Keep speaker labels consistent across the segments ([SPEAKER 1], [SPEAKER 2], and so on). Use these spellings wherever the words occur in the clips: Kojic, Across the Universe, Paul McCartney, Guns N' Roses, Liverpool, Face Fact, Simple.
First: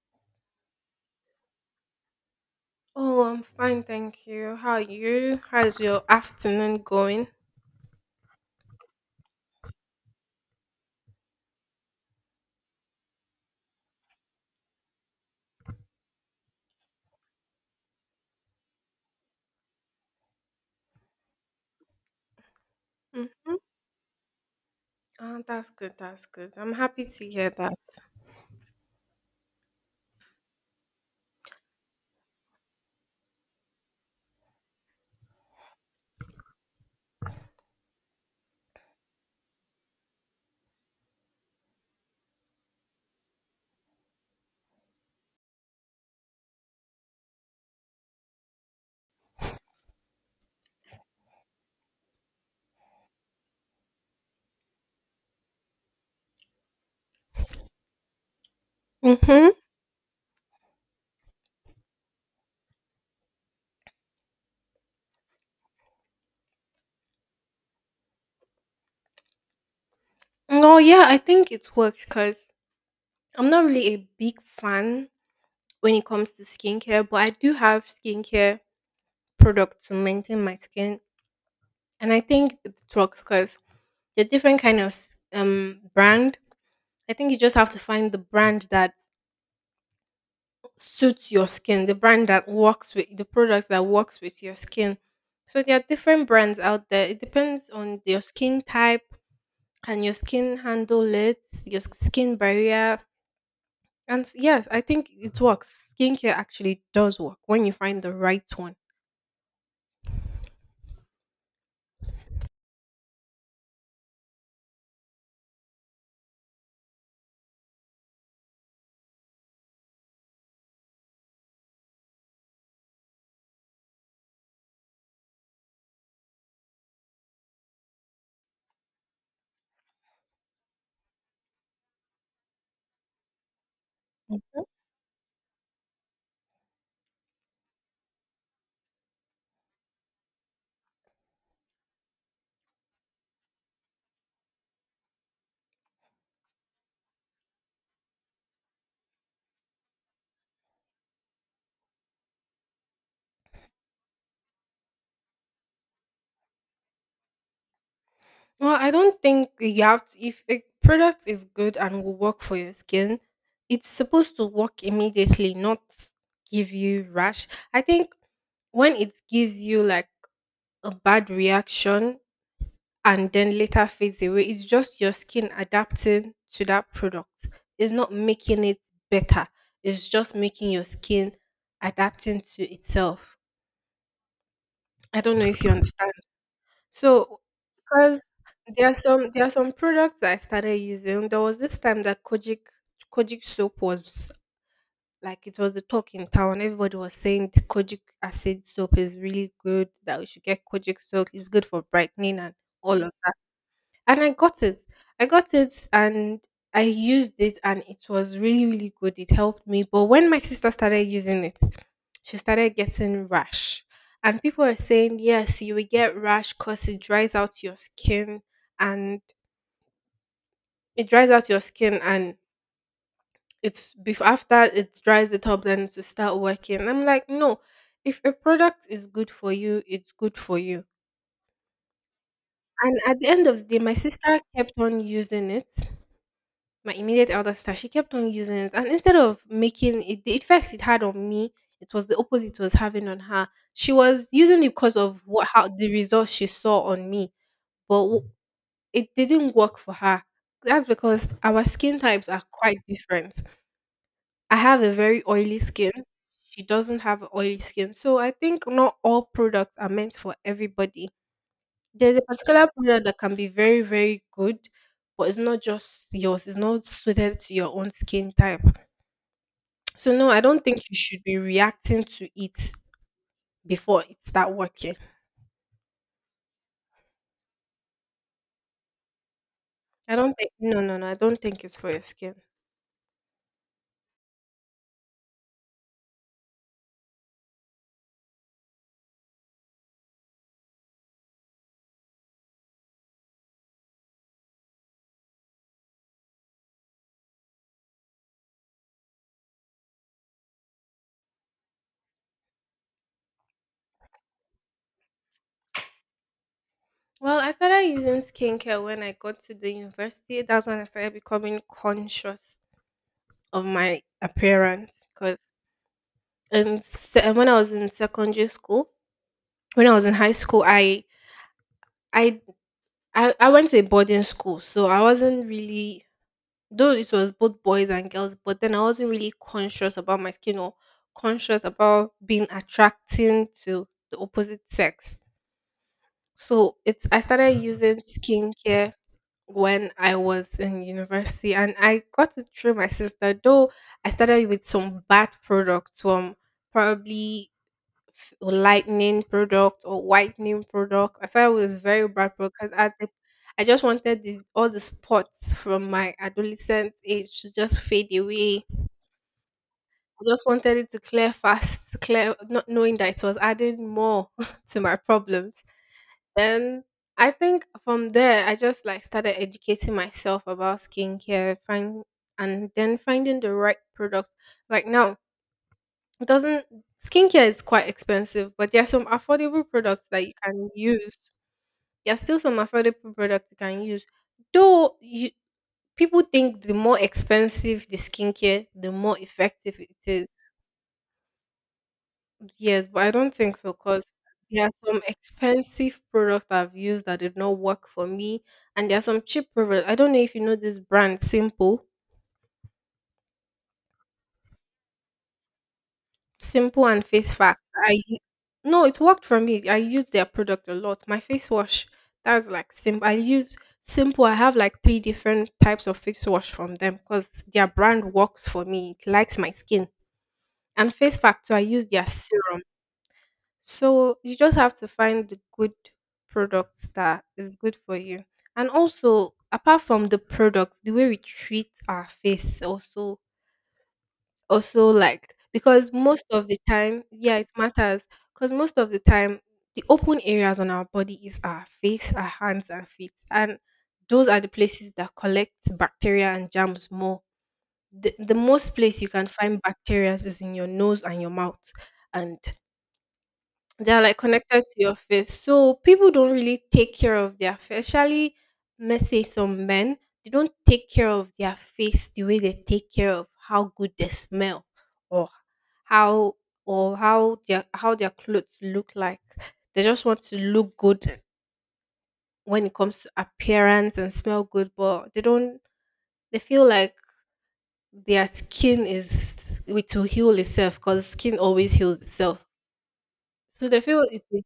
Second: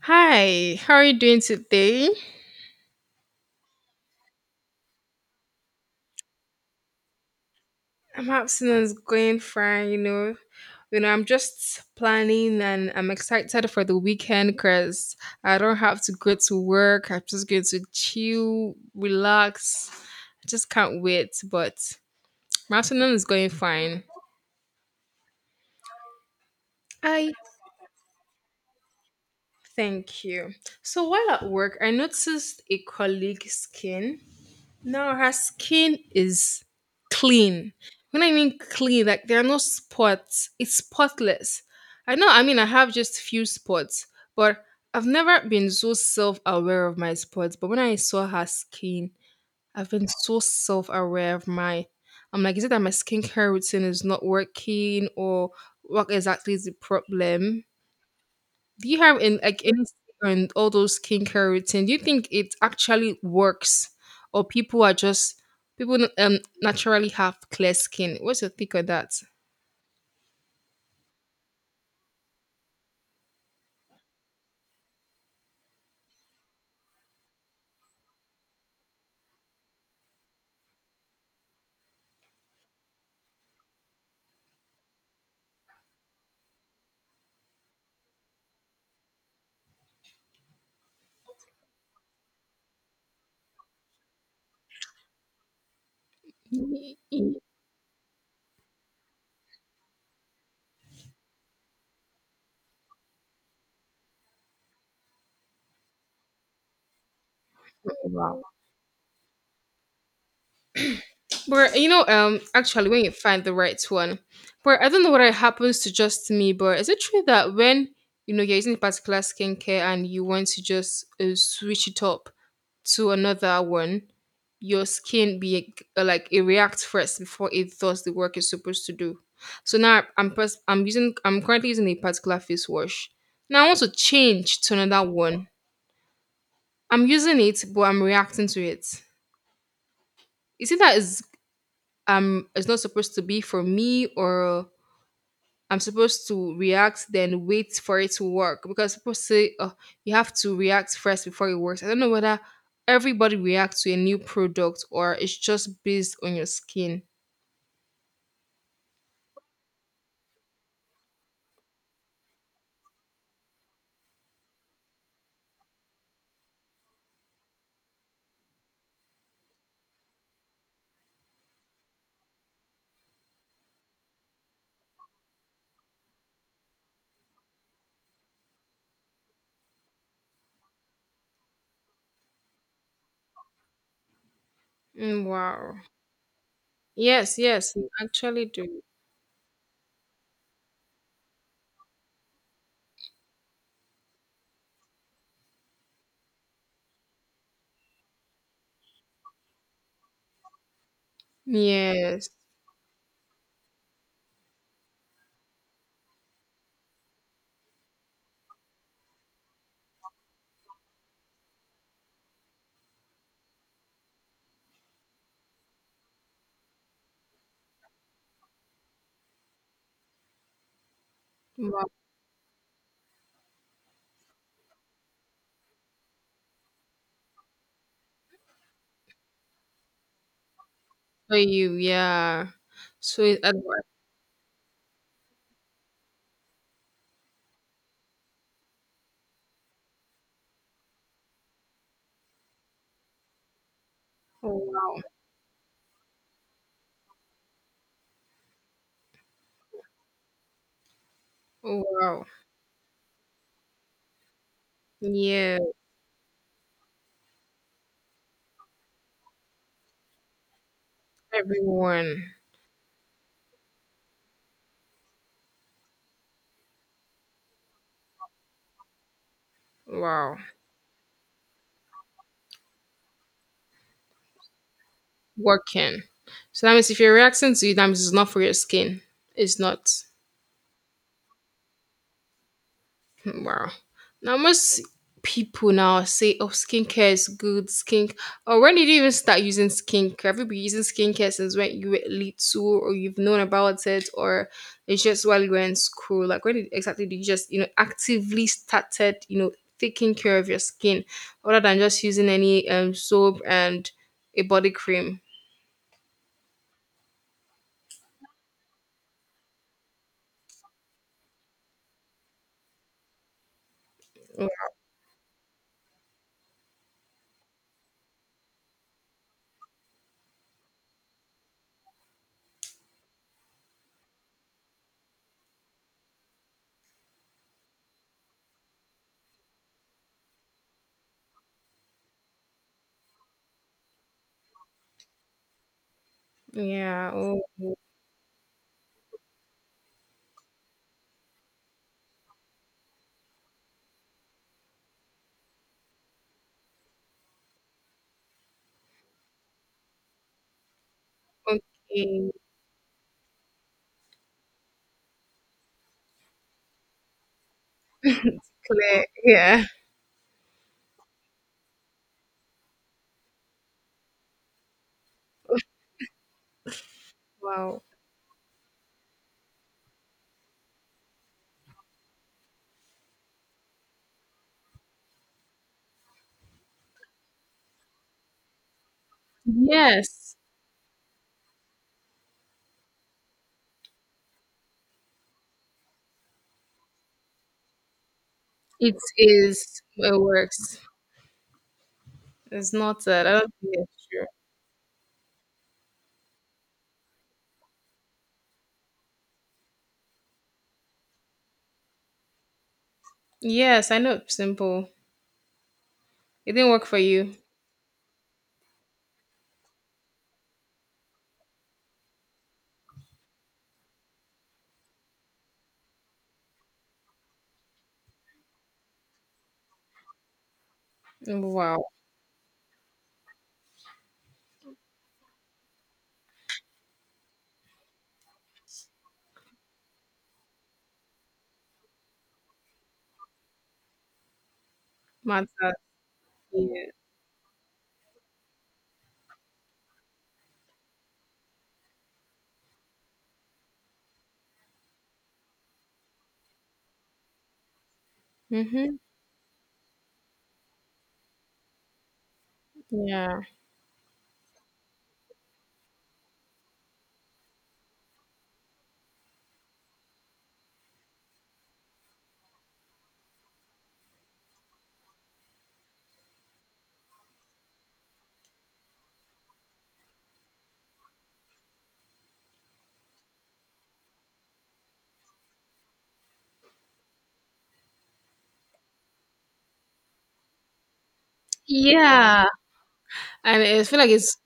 [SPEAKER 1] Hi, how are you doing today?
[SPEAKER 2] Oh, I'm fine, thank you. How are you? How's your afternoon going?
[SPEAKER 1] I'm is going fine. I'm just planning and I'm excited for the weekend because I don't have to go to work. I'm just going to chill, relax. I just can't wait, but my afternoon is going
[SPEAKER 2] Mm-hmm.
[SPEAKER 1] fine.
[SPEAKER 2] Ah, that's good. That's good. I'm happy to
[SPEAKER 1] I
[SPEAKER 2] hear that.
[SPEAKER 1] thank you. So while at work, I noticed a colleague's skin. No, her skin is clean. When I mean clean, like there are no spots. It's spotless. I know, I mean, I have just few spots, but I've never been so self aware of my spots. But when I saw her skin, I've been so self aware of my. I'm like, is it that my skincare routine is not working, or what exactly is the problem? Do you have in
[SPEAKER 2] Mm-hmm.
[SPEAKER 1] like any and all those skincare routine? Do you think it actually works, or people are just people naturally have clear skin? What's your take on that?
[SPEAKER 2] No, yeah, I think it works because I'm not really a big fan when it comes to skincare, but I do have skincare products to maintain my skin, and I think it works because they're different kind of brand. I think you just have to find the brand that suits your skin, the brand that works with the products that works with your skin. So there are different brands out there. It depends on your skin type. Can your skin handle it? Your skin barrier. Yes, I think it works. Skincare actually does work when you find the
[SPEAKER 1] Wow.
[SPEAKER 2] right one.
[SPEAKER 1] But actually, when you find the right one, but I don't know whether it happens to just me, but is it true that when you're using a particular skincare and you want to just switch it up, to another one, your skin be like it reacts first before it does the work it's supposed to do. So now I'm currently using a particular face wash. Now I want to change
[SPEAKER 2] Mhm.
[SPEAKER 1] to another one. I'm using it, but I'm reacting to it. Is it that is it's not supposed to be for me, or I'm supposed to react, then wait for it to work. Because people say, oh, you have to react first before it works. I don't know whether everybody reacts to a new product or it's just based on your skin.
[SPEAKER 2] Well, I don't think you have to. If a product is good and will work for your skin, it's supposed to work immediately, not give you rash. I think when it gives you like a bad reaction and then later fades away, it's just your skin adapting to that product. It's not making it better. It's just making your skin adapting to itself. I
[SPEAKER 1] Mm,
[SPEAKER 2] don't know if you
[SPEAKER 1] wow.
[SPEAKER 2] understand.
[SPEAKER 1] Yes,
[SPEAKER 2] So,
[SPEAKER 1] yes, you
[SPEAKER 2] because
[SPEAKER 1] actually do.
[SPEAKER 2] there are some products that I started using. There was this time that Kojic soap was like it was the talk in town. Everybody was saying the Kojic acid soap is really good, that we should get Kojic soap. It's good for
[SPEAKER 1] Yes.
[SPEAKER 2] brightening and all of, and I got it. I got it and I used it and it was really, really good. It helped me. But when my sister started using it, she started getting rash. And people are saying, yes, you will get rash because it dries out your skin and it dries out your
[SPEAKER 1] Wow.
[SPEAKER 2] skin and it's after it dries it up then to start working. I'm like, no, if a product is good for you, it's good for you.
[SPEAKER 1] For you, yeah.
[SPEAKER 2] And at
[SPEAKER 1] So
[SPEAKER 2] the
[SPEAKER 1] it's
[SPEAKER 2] end of the day,
[SPEAKER 1] advice.
[SPEAKER 2] my sister kept on using it. My immediate elder sister, she kept on using it, and instead of making it the effects it had on me, it was the opposite it was having on her. She was
[SPEAKER 1] Oh,
[SPEAKER 2] using it because
[SPEAKER 1] wow.
[SPEAKER 2] of what how the results she saw on me, but it didn't work for her. That's because our
[SPEAKER 1] Oh,
[SPEAKER 2] skin
[SPEAKER 1] wow.
[SPEAKER 2] types are quite different. I have a very oily
[SPEAKER 1] Yeah.
[SPEAKER 2] skin. She doesn't have oily skin. So I think not all products are meant for everybody. There's a
[SPEAKER 1] Everyone.
[SPEAKER 2] particular product that can be very, very good but it's not just yours. It's not suited to your own skin type. So no,
[SPEAKER 1] Wow.
[SPEAKER 2] I don't think you should be reacting to it before it start working.
[SPEAKER 1] Working. So that means if you're reacting to it, that means it's not for your skin. It's not.
[SPEAKER 2] I don't think, no no no, I don't think it's for your skin.
[SPEAKER 1] Hmm, wow. Now most people now say, "Oh, skincare is good." Skink. Or when did you even start using skincare? Have you been using skincare since when you were little, or you've known about it, or it's just while you were in school? Like exactly did you just actively started taking care of your skin, other than just using any soap and a body cream?
[SPEAKER 2] Well, I started using skincare when I got to the university. That's when I started becoming conscious of my appearance. Because and when I was in secondary school, when I was in high school, I I went to a boarding school, so I wasn't really, though it was both boys and girls, but then I wasn't really conscious about my skin or conscious about being attracting to the opposite sex. So it's
[SPEAKER 1] Yeah.
[SPEAKER 2] I
[SPEAKER 1] Oh,
[SPEAKER 2] started using skincare when I was in university and I got it through my sister, though I started with some bad products from probably lightening product or whitening product. I thought it was very
[SPEAKER 1] okay.
[SPEAKER 2] bad product because at the I just wanted this, all the spots from my adolescent age to just fade away.
[SPEAKER 1] Clear. Yeah.
[SPEAKER 2] I just wanted it to clear fast, clear, not knowing that it was adding more to my problems. Then I think
[SPEAKER 1] Wow.
[SPEAKER 2] from there, I just like started educating myself about skincare, find and then finding the right products. Like now, it doesn't skincare is quite expensive, but there are some affordable products that you
[SPEAKER 1] Yes,
[SPEAKER 2] can use. There are still some affordable products you can use. Though you, people think the more expensive the skincare, the
[SPEAKER 1] it
[SPEAKER 2] more effective
[SPEAKER 1] is.
[SPEAKER 2] it
[SPEAKER 1] It
[SPEAKER 2] is.
[SPEAKER 1] works. It's
[SPEAKER 2] Yes, but
[SPEAKER 1] not
[SPEAKER 2] I
[SPEAKER 1] that. I
[SPEAKER 2] don't
[SPEAKER 1] don't
[SPEAKER 2] think so
[SPEAKER 1] think
[SPEAKER 2] because
[SPEAKER 1] it's true.
[SPEAKER 2] there are some expensive products I've used that did not work for me, and there are some cheap products. I don't know if you know this brand, Simple.
[SPEAKER 1] Yes, I know. Simple. It didn't work
[SPEAKER 2] Simple
[SPEAKER 1] for
[SPEAKER 2] and Face
[SPEAKER 1] you.
[SPEAKER 2] Fact. I no, it worked for me. I use their product a lot. My face wash, that's like Simple. I use Simple. I have like three different types of face wash from them because their brand works for me. It likes my skin. And Face Fact, so I
[SPEAKER 1] Wow.
[SPEAKER 2] use their serum. So you just have to find the good products that is good for you. And also, apart from the products, the way we treat our face also also, like
[SPEAKER 1] Matter.
[SPEAKER 2] because most of the
[SPEAKER 1] Yeah.
[SPEAKER 2] time, yeah, it matters because most of the time, the open areas on our body is our face, our hands, and feet, and those are the places that collect bacteria and germs more. The most
[SPEAKER 1] Mm-hmm.
[SPEAKER 2] place you can find bacteria is in your nose and your mouth, and
[SPEAKER 1] Yeah.
[SPEAKER 2] they're like connected to your face. So people don't really take care of their face. Especially let's say some men, they don't take care of their face the way they take care of how good they smell or how or how their clothes look like. They just want to look good when it comes to appearance and smell good, but they don't they feel like their skin is it will heal itself because skin always heals itself.
[SPEAKER 1] Yeah. And
[SPEAKER 2] So they
[SPEAKER 1] I feel
[SPEAKER 2] feel
[SPEAKER 1] like
[SPEAKER 2] it will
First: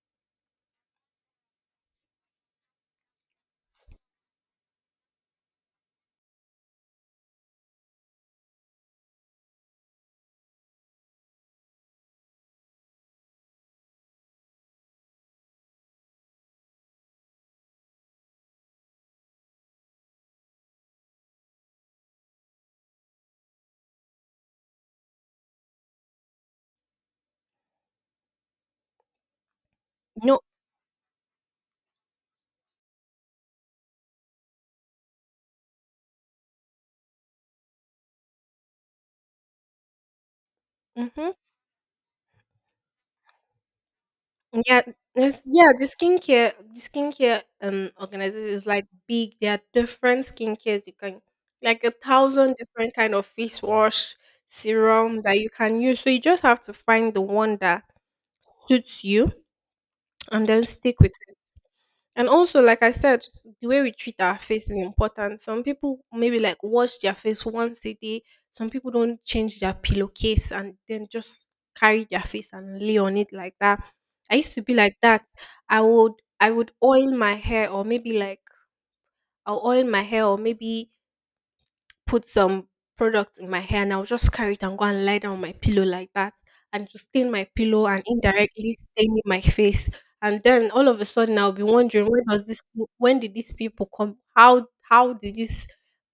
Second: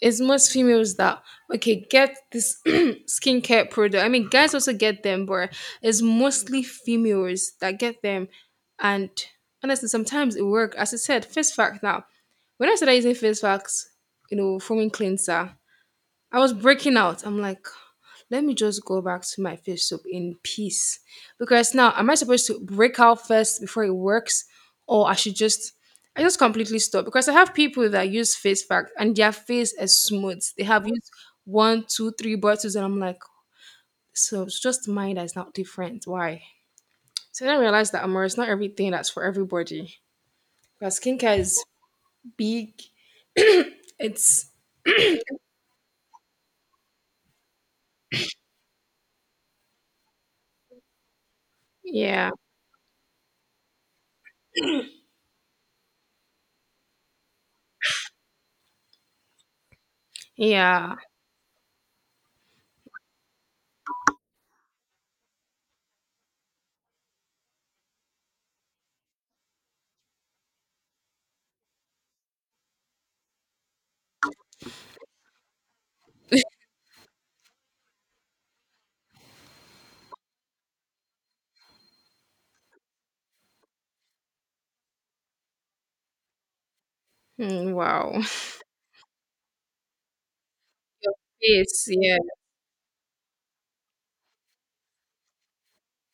[SPEAKER 1] it's most females that okay get this skincare product. I mean, guys also get them, but it's mostly females that get them. And honestly, sometimes it work. As I said, face fact now. When I started using face facts, you know, foaming cleanser, I was breaking out. I'm like, let me just go back to my fish soup in peace. Because now, am I supposed to break out first before it works, or I should just, I just completely stop? Because I have people that use face pack and their face is
[SPEAKER 2] no
[SPEAKER 1] smooth. They have used one, two, three bottles, and I'm like, so it's just mine that's not different. Why? So then I realized that Amor, it's not everything that's for everybody. Because
[SPEAKER 2] mhm.
[SPEAKER 1] skincare is big. It's
[SPEAKER 2] Yeah, yes, yeah, the skincare, the skincare organization is like big. There are different skincares you can, like a
[SPEAKER 1] yeah,
[SPEAKER 2] thousand different kind of face wash, serum that you can use. So you just have to find the one that suits you and then
[SPEAKER 1] yeah.
[SPEAKER 2] stick with it. And also, like I said, the way we treat our face is important. Some people maybe like wash their face once a day. Some people don't change their pillowcase and then just carry their face and lay on it like that. I used to be like that. I would I would oil my hair or maybe like I'll oil my hair or maybe put some product in my hair and I'll just carry it and go and lie down on my pillow like that and to stain my
[SPEAKER 1] Mm,
[SPEAKER 2] pillow and
[SPEAKER 1] wow.
[SPEAKER 2] indirectly staining my face. And then all of a sudden I'll be
[SPEAKER 1] Yes,
[SPEAKER 2] wondering
[SPEAKER 1] yeah.
[SPEAKER 2] when does this when did these people come? How did this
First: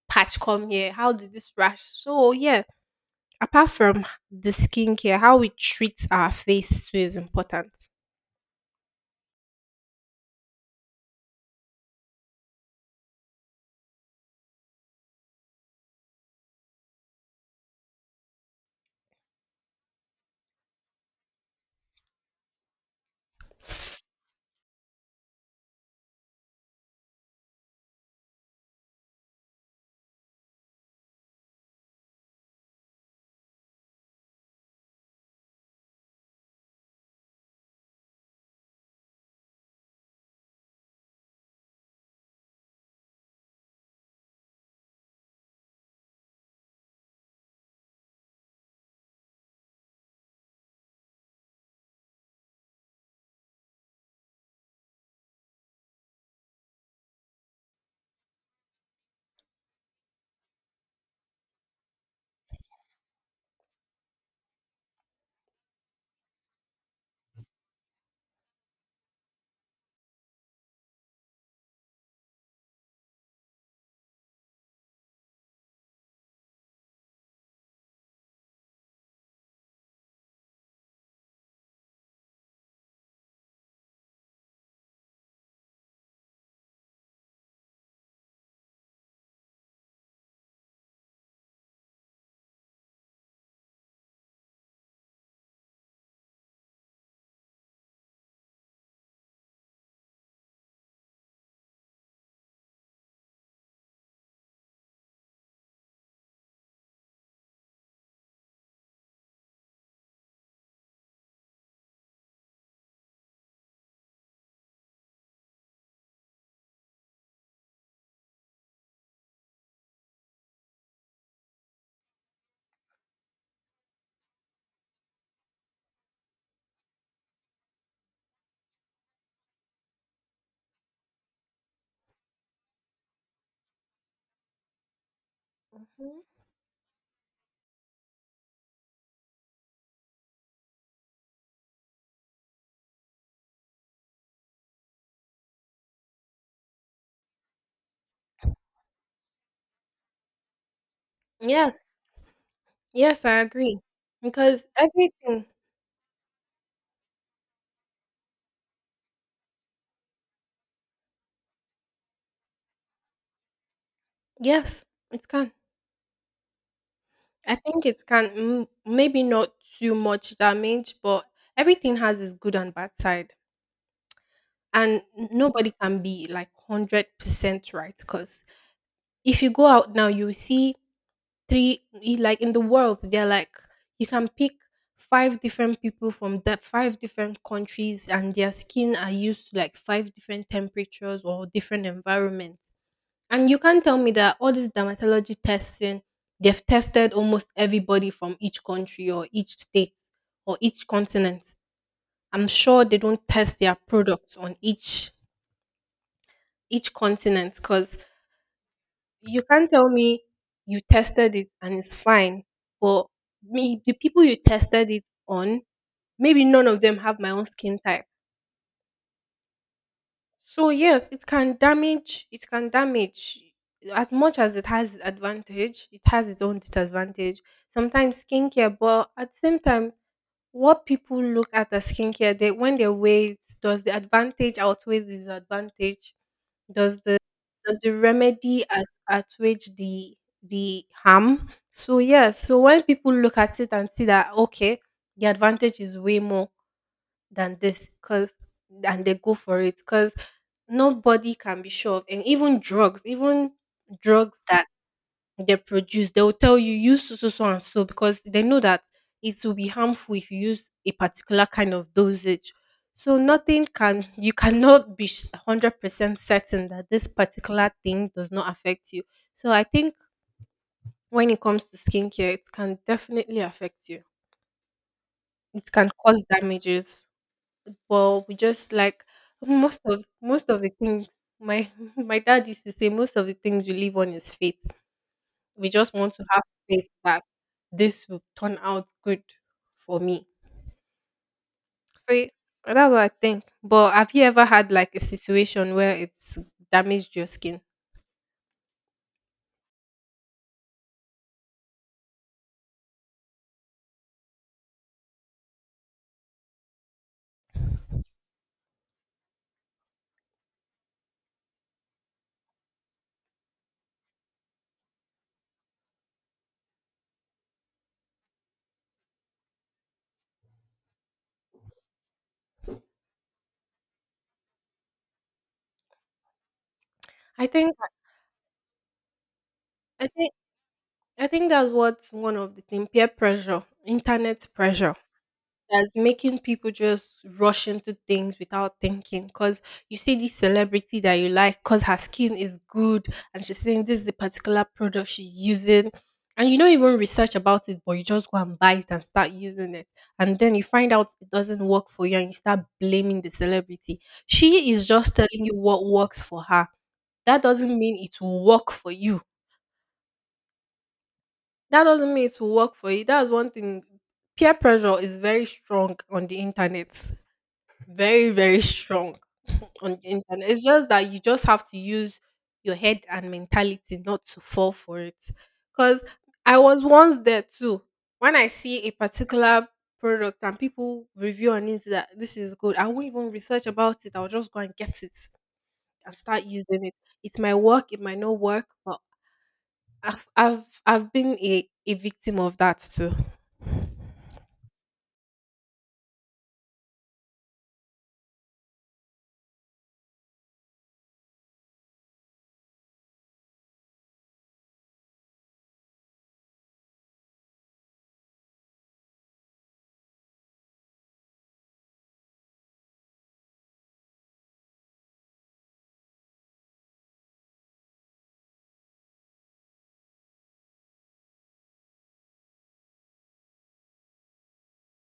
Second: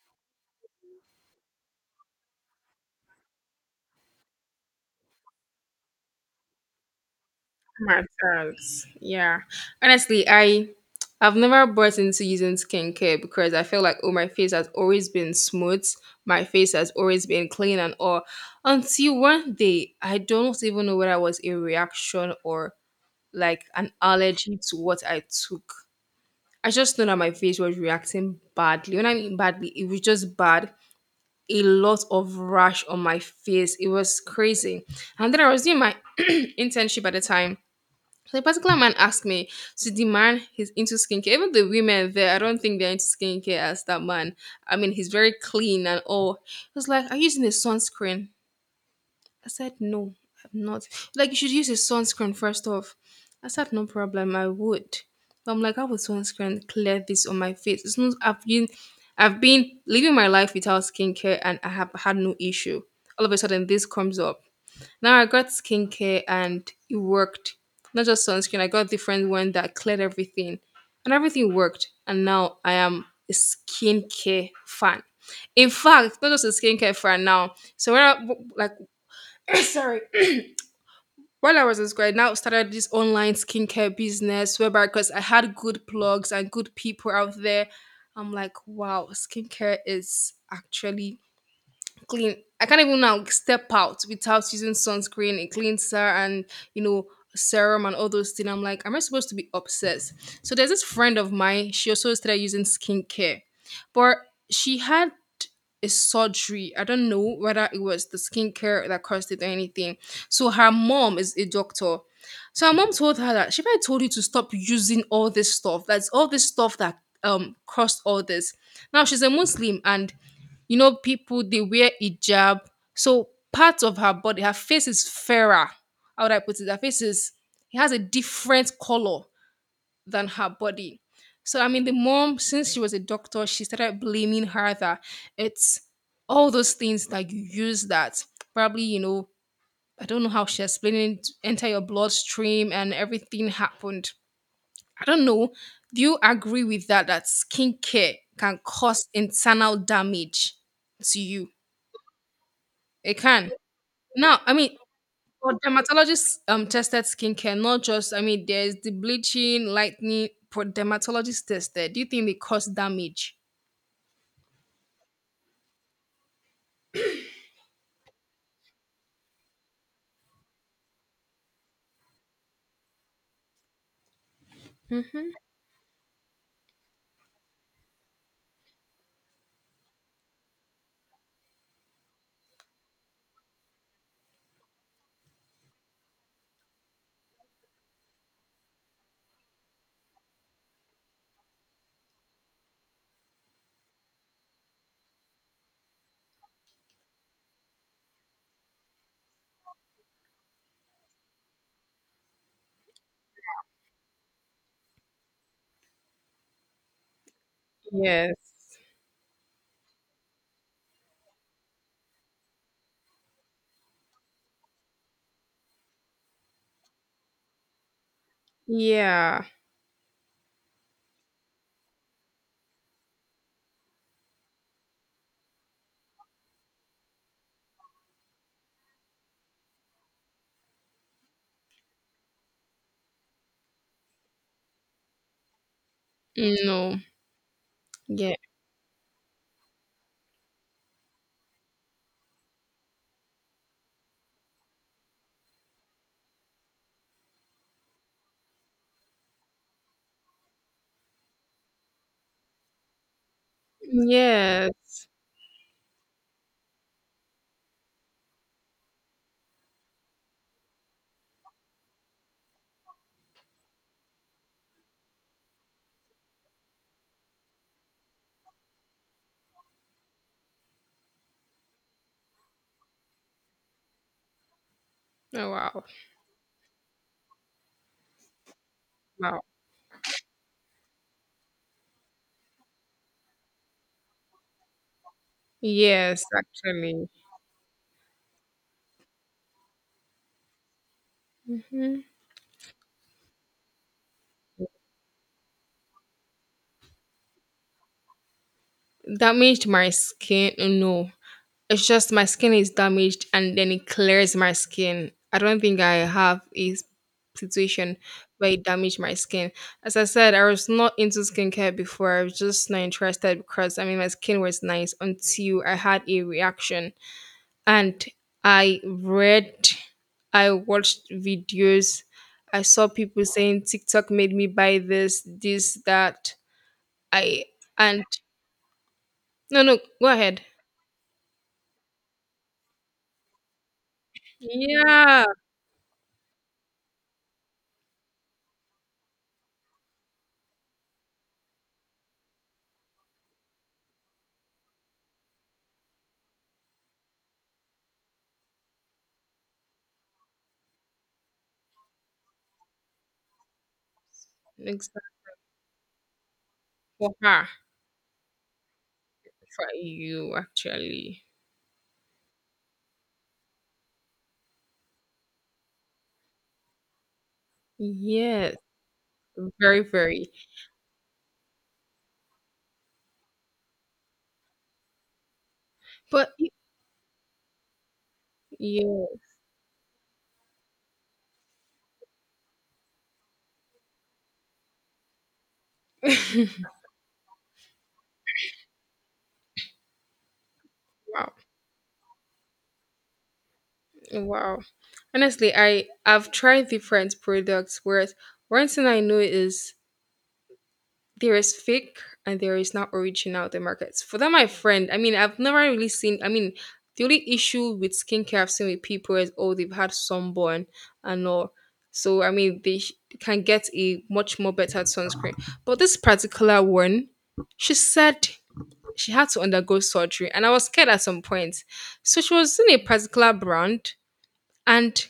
[SPEAKER 2] patch come here? How did this rash? So yeah, apart from the skincare, how we treat our face too is important.
[SPEAKER 1] Matters. Yeah. Honestly, I've never bought into using skincare because I feel like oh my face has always been smooth, my face has always been clean and all. Until one day, I don't even know whether it was a reaction or like an allergy to what I took. I just know that my face was reacting badly. When I mean badly, it was just bad. A lot of rash on my face. It was crazy. And then I was doing my internship at the time so a particular man asked me to demand he's into skincare. Even the women there, I don't think they're into skincare as that man. I mean, he's very clean and all. He was like, are you using a sunscreen? I said, no, I'm not. Like, you should use a sunscreen first off. I said, no problem, I would. But I'm like, how would sunscreen clear this on my face? It's not I've been living my life without skincare and I have had no issue. All of a sudden this comes up. Now I got skincare and it worked. Not just sunscreen, I got different one that cleared everything. And everything worked. And now I am a skincare fan. In fact, not just a skincare fan now. So when I, like sorry. While I was in school, I now started this online skincare business whereby because I had good blogs and good people out there. I'm like, wow, skincare is actually clean. I can't even now step out without using sunscreen, a cleanser, and you know serum and all those things. I'm like, am I supposed to be obsessed? So there's this friend of mine. She also started using skincare, but she had a surgery. I don't know whether it was the skincare that caused it or anything. So her mom is a doctor. So her mom told her that she might told you to stop using all this stuff. That's all this stuff that caused all this. Now she's a Muslim and people they wear hijab, so part of her body, her face is fairer. How would I put it? Her face is it has a different color than her body. So I mean, the mom, since she was a doctor, she started blaming her that it's
[SPEAKER 2] Mhm.
[SPEAKER 1] all those things that you use that probably I don't know how she explained it enter your bloodstream and everything happened. I don't know. Do you agree with that? That skincare can cause internal damage to you?
[SPEAKER 2] Yes.
[SPEAKER 1] It
[SPEAKER 2] Yes, I
[SPEAKER 1] can.
[SPEAKER 2] agree.
[SPEAKER 1] Now, I
[SPEAKER 2] Because
[SPEAKER 1] mean,
[SPEAKER 2] everything
[SPEAKER 1] for dermatologist tested skincare, not just I mean, there's the bleaching, lightning. For dermatologist tested, do you think they cause damage?
[SPEAKER 2] yes, it can. I think it can. M Maybe not too much damage, but everything has its good and bad side, and n nobody can be, like, 100% right, cause. If you go out now, you'll see three, like in the world, they're like, you can pick five different people from that five different countries, and their skin are used to like five different temperatures or different environments. And you can't tell me that all this dermatology testing, they've tested almost everybody from each country or each state or each continent. I'm sure they don't test their products on each continent because
[SPEAKER 1] Yes.
[SPEAKER 2] you can't tell me you tested it and it's fine, but me the people you tested it on, maybe none of them have my own skin type.
[SPEAKER 1] Yeah.
[SPEAKER 2] So yes, it can damage. It can damage. As much as it has advantage, it has its own disadvantage. Sometimes skincare, but at the same time, what people look at as skincare, they when they weigh it, does the advantage outweigh the disadvantage?
[SPEAKER 1] No.
[SPEAKER 2] Does the does the
[SPEAKER 1] Yeah.
[SPEAKER 2] remedy as assuage the harm? So yes, so when people look at it and see that okay, the advantage is way more than this, cause and they go for it, cause nobody can be sure of, and even drugs that
[SPEAKER 1] Yes.
[SPEAKER 2] they produce, they will tell you use so so so and so because they know that it will be harmful if you use a particular kind of dosage. So nothing can you cannot be 100% certain that this particular thing does not affect you. So I think when it comes to skincare, it can definitely affect you.
[SPEAKER 1] Oh,
[SPEAKER 2] It
[SPEAKER 1] wow.
[SPEAKER 2] can cause damages. Well, we just like
[SPEAKER 1] Wow.
[SPEAKER 2] most of the things my my dad used to say most of the things we live on is faith. We just want to
[SPEAKER 1] Yes,
[SPEAKER 2] have faith
[SPEAKER 1] actually.
[SPEAKER 2] that this will turn out good for me.
[SPEAKER 1] Hmm.
[SPEAKER 2] So that's what I think. But have you ever had like a situation where it's damaged your skin?
[SPEAKER 1] Damaged my skin. No. It's just my skin is damaged and then it clears my skin. I don't think I have a s- situation where it damaged my skin. As I said, I was not into skincare before. I was just not interested because I mean my skin was nice until I had a reaction. And I read, I watched videos, I saw people saying TikTok made me buy this, this, that. I
[SPEAKER 2] I think
[SPEAKER 1] and No, no,
[SPEAKER 2] I
[SPEAKER 1] go
[SPEAKER 2] think
[SPEAKER 1] ahead.
[SPEAKER 2] I think that's what one of the thing peer pressure, internet pressure.
[SPEAKER 1] Yeah.
[SPEAKER 2] That's making people just rush into things without thinking. Because you see this celebrity that you like, because her skin is good, and she's saying this is the particular product she's using. And you don't even research about it, but you just go and buy it and start using it. And then you find out it doesn't work for you and you start blaming the celebrity. She is
[SPEAKER 1] Exactly.
[SPEAKER 2] just telling you what works for her.
[SPEAKER 1] For
[SPEAKER 2] That
[SPEAKER 1] her.
[SPEAKER 2] doesn't mean it will work for you.
[SPEAKER 1] For you actually.
[SPEAKER 2] That doesn't mean it will work for you. That's one thing. Peer pressure is very strong on the internet, very
[SPEAKER 1] Yes,
[SPEAKER 2] very strong
[SPEAKER 1] very,
[SPEAKER 2] on the
[SPEAKER 1] very.
[SPEAKER 2] internet. It's just that you just have to use your head and mentality not to fall for it. Cause
[SPEAKER 1] But y-
[SPEAKER 2] I was once there too. When I see a
[SPEAKER 1] yeah,
[SPEAKER 2] particular product and people review on it that this is good, I won't even research about it. I'll just go and get it and start using it. It might work, it might not work, but I've
[SPEAKER 1] wow,
[SPEAKER 2] been a victim of that too.
[SPEAKER 1] wow. Honestly, I've tried different products. Whereas one thing I know is there is fake and there is not original the markets. For that, my friend. I mean, I've never really seen. I mean, the only issue with skincare I've seen with people is oh they've had sunburn and all. So I mean, they sh- can get a much more better sunscreen. But this particular one, she said she had to undergo surgery, and I was scared at some point. So she was in a particular brand, and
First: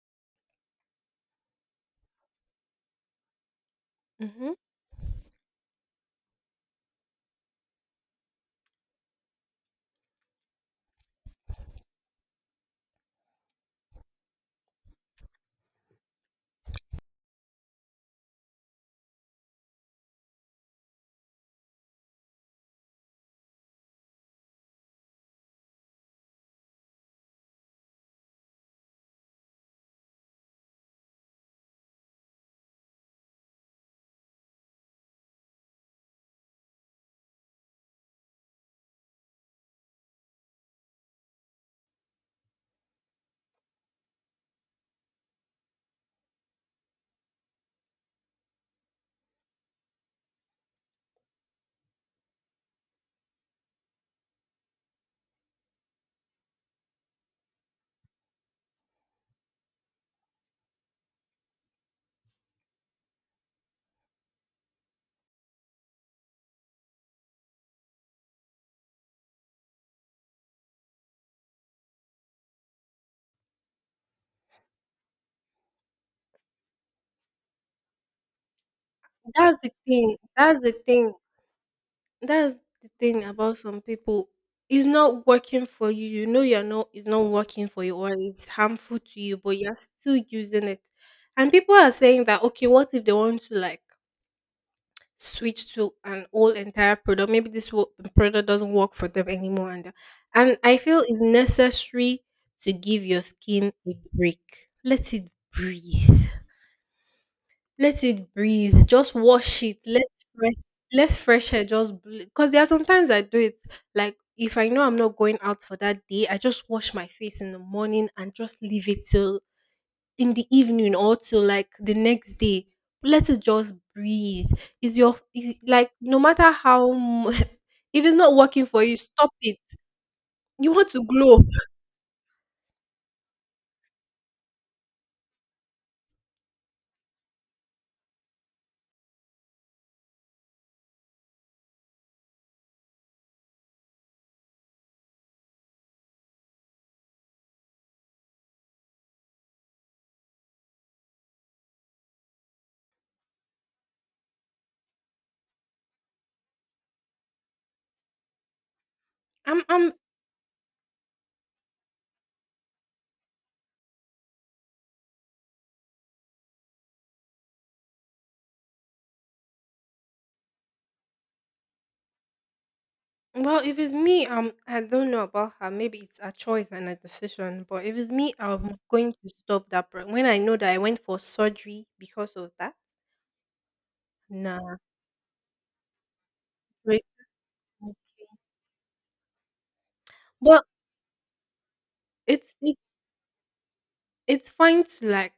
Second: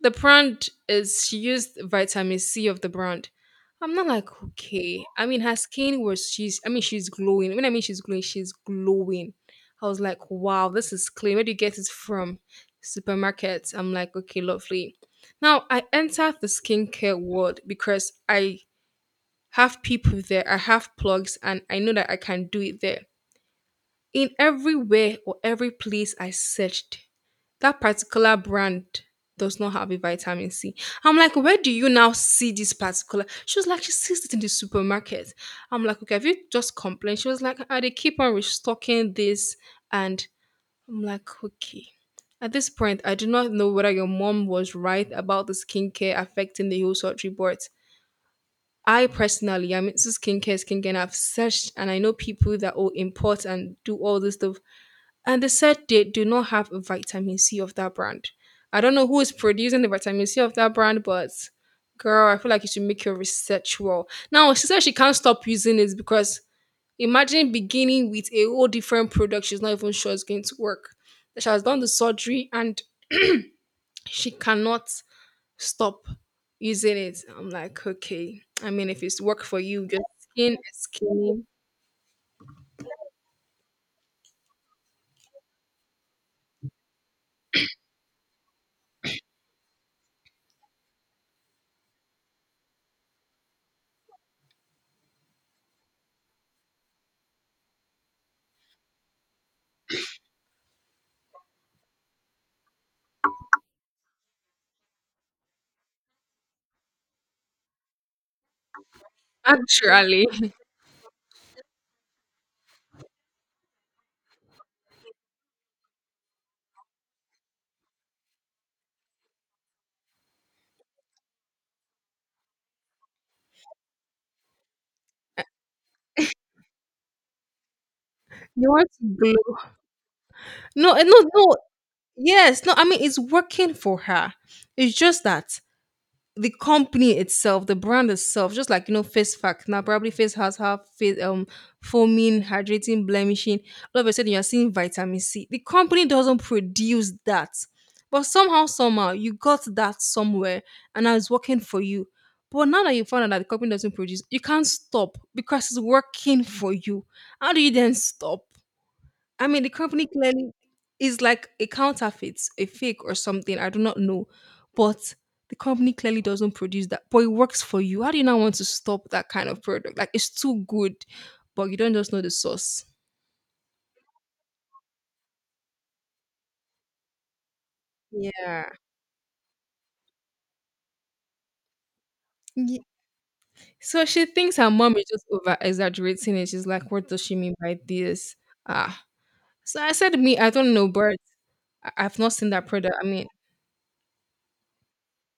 [SPEAKER 1] the brand is she used vitamin C of the brand. I'm not like
[SPEAKER 2] Mhm.
[SPEAKER 1] okay. I mean, her skin was she's. I mean, she's glowing. When I mean she's glowing, she's glowing. I was like, wow, this is clean. Where do you get it from? Supermarket. I'm like, okay, lovely. Now I entered the skincare world because I have people there. I have plugs, and I know that I can do it there. In everywhere or every place I searched, that particular brand does not have a vitamin C. I'm like, where do you now see this particular? She was like, she sees it in the supermarket. I'm like, okay, have you just complained? She was like, ah, they keep on restocking this. And I'm like, okay. At this point, I do not know whether your mom was right about the skincare affecting the whole surgery board. I personally, I'm into skincare, and I've searched and I know people that will import and do all this stuff. And they said they do not have a vitamin C of that brand. I don't know who is producing the vitamin C of that brand, but girl, I feel like you should make your research well. Now, she said she can't stop using it because imagine beginning with a whole different product she's not even sure is going to work. She has done the surgery and she cannot stop using it. I'm like, okay. I mean, if it's work
[SPEAKER 2] That's
[SPEAKER 1] for
[SPEAKER 2] the
[SPEAKER 1] you, your
[SPEAKER 2] thing.
[SPEAKER 1] skin
[SPEAKER 2] That's the
[SPEAKER 1] is
[SPEAKER 2] thing.
[SPEAKER 1] skinny.
[SPEAKER 2] That's the thing about some people. It's not working for you. You know you're not it's not working for you or it's harmful to you, but you're still using it. And people are saying that okay, what if they want to like switch to an whole entire product. Maybe this product doesn't work for them anymore, and I feel it's necessary to give your skin a break. Let it breathe. Let it breathe. Just wash it. Let
[SPEAKER 1] Actually,
[SPEAKER 2] fresh. Let fresh air just because there are sometimes I do it like if I know I'm not going out for that day, I just wash my face in the morning and just leave it till in the evening or till like the next day, let it just breathe is your is like no matter how if it's not working
[SPEAKER 1] you
[SPEAKER 2] for
[SPEAKER 1] want
[SPEAKER 2] you,
[SPEAKER 1] to
[SPEAKER 2] stop it.
[SPEAKER 1] glow.
[SPEAKER 2] You want
[SPEAKER 1] No,
[SPEAKER 2] to
[SPEAKER 1] eh, no,
[SPEAKER 2] glow.
[SPEAKER 1] no. Yes, no, I mean it's working for her. It's just that the company itself, the brand itself, just like, face fact. Now probably face has her face foaming, hydrating, blemishing. All of a sudden you're seeing vitamin C. The company doesn't produce that. But somehow, somehow, you got that somewhere and now it's working for you. But now that you found out that the company doesn't produce, you can't stop because it's working for you. How do you then stop? I mean, the
[SPEAKER 2] I'm
[SPEAKER 1] company clearly is like a counterfeit, a fake or something. I do not know. But the company clearly doesn't produce that, but it works for you. How do you not want to stop that kind of product? Like, it's too good, but you don't just know the source.
[SPEAKER 2] Well, if it's me, I don't know about her, maybe it's a choice and a decision, but if it's me,
[SPEAKER 1] Yeah.
[SPEAKER 2] I'm going to stop that when I know that I went for surgery because of that.
[SPEAKER 1] Ye- So she thinks her
[SPEAKER 2] Nah.
[SPEAKER 1] mom is just over exaggerating it. She's like,
[SPEAKER 2] Right.
[SPEAKER 1] what does she mean by this? Ah. So I said, me, I
[SPEAKER 2] But
[SPEAKER 1] don't know, but I've not seen
[SPEAKER 2] it's
[SPEAKER 1] that
[SPEAKER 2] it.
[SPEAKER 1] product. I mean,
[SPEAKER 2] It's fine to like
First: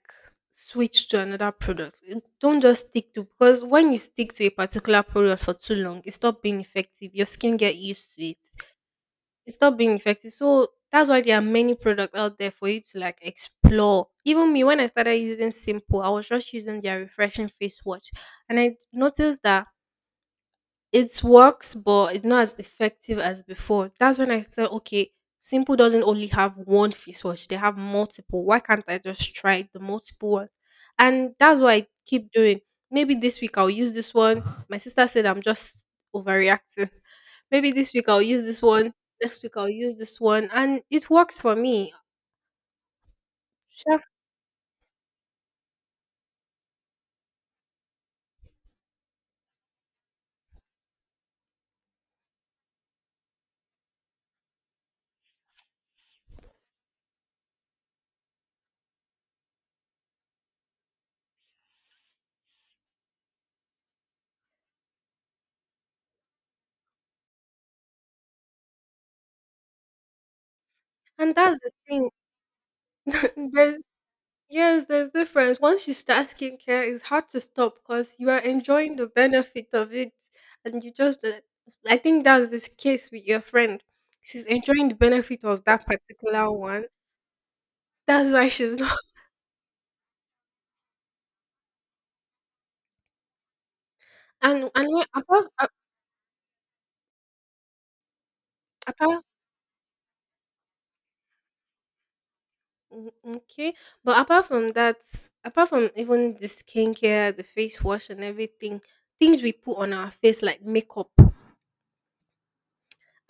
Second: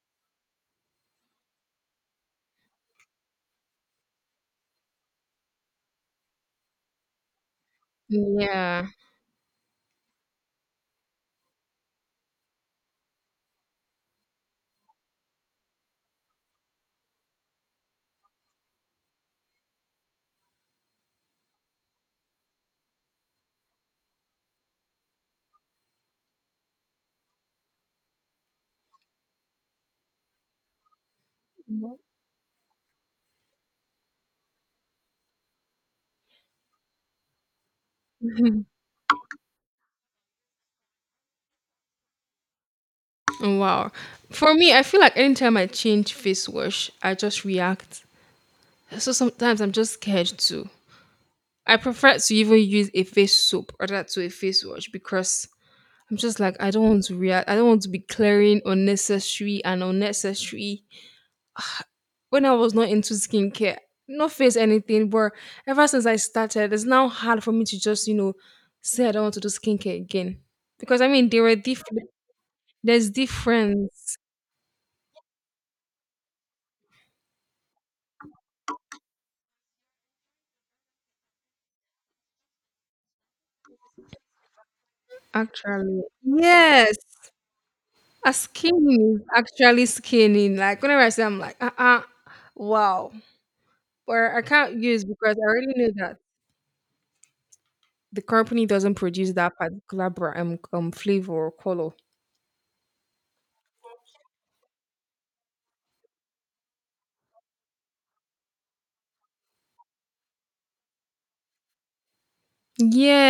[SPEAKER 2] switch to another product. Don't just stick to, because when you stick to a particular product for too long, it stop being effective. Your skin get used to it.
[SPEAKER 1] yeah.
[SPEAKER 2] It stop being effective. So that's why there are many products out there for you to like explore. Even me, when I started using Simple, I was just using their refreshing face wash, and I noticed that it works, but it's not as effective as before. That's when I said, okay, Simple doesn't only have one face wash; they have multiple. Why can't I just try the multiple one? And that's what I keep doing. Maybe this week I'll use this one. My sister said I'm just overreacting. Maybe this week I'll use this one. Next week I'll use this one, and it works for me.
[SPEAKER 1] Wow.
[SPEAKER 2] Sha-
[SPEAKER 1] For me, I feel like anytime I change face wash, I just react. So sometimes I'm just scared too. I prefer to even use a face soap rather to a face wash because I'm just like I don't want to react. I don't want to be clearing unnecessary and unnecessary. When I was not into skincare, not face anything, but ever since I started, it's now hard for me to just say I don't want to do skincare again because I mean
[SPEAKER 2] And
[SPEAKER 1] there were
[SPEAKER 2] that's the thing.
[SPEAKER 1] different. There's
[SPEAKER 2] There's
[SPEAKER 1] difference
[SPEAKER 2] Yes, there's difference. Once you start skincare, it's hard to stop because you are enjoying the benefit of it, and you just. I think that's this case with your friend. She's enjoying the benefit of that
[SPEAKER 1] actually.
[SPEAKER 2] particular one.
[SPEAKER 1] Yes,
[SPEAKER 2] That's
[SPEAKER 1] her
[SPEAKER 2] why she's
[SPEAKER 1] skin
[SPEAKER 2] not.
[SPEAKER 1] is actually skinning. Like whenever I say, I'm like, wow. Or I can't
[SPEAKER 2] And
[SPEAKER 1] use
[SPEAKER 2] when,
[SPEAKER 1] because I
[SPEAKER 2] apart a-
[SPEAKER 1] already know that the company doesn't
[SPEAKER 2] apart,
[SPEAKER 1] produce that particular flavor or color.
[SPEAKER 2] mm, okay, but apart from that, apart from even the skincare, the face wash, and everything, things we put on our face like makeup.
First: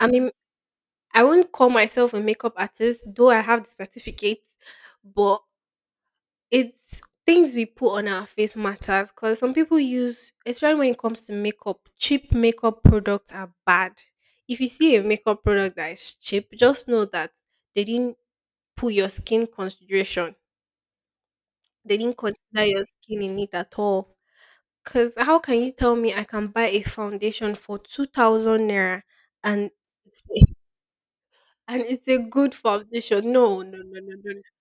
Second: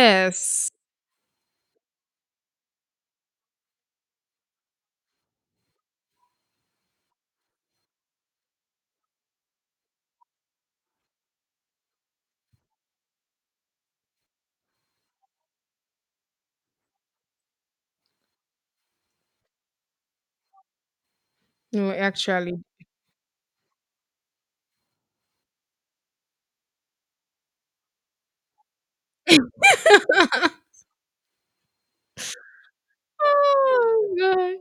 [SPEAKER 2] I mean, I won't call myself a makeup artist, though I have the certificate, but it's things we put on our face matters because some people use, especially when it comes to makeup, cheap makeup products are bad. If you see a makeup product that is cheap, just know that they didn't put your skin consideration.
[SPEAKER 1] No,
[SPEAKER 2] They didn't
[SPEAKER 1] actually.
[SPEAKER 2] consider your skin in it at all. Cause how can you tell me I can buy a foundation for 2,000 naira and it's- and it's a good foundation? No, no, no, no,
[SPEAKER 1] Oh
[SPEAKER 2] no, no.
[SPEAKER 1] god.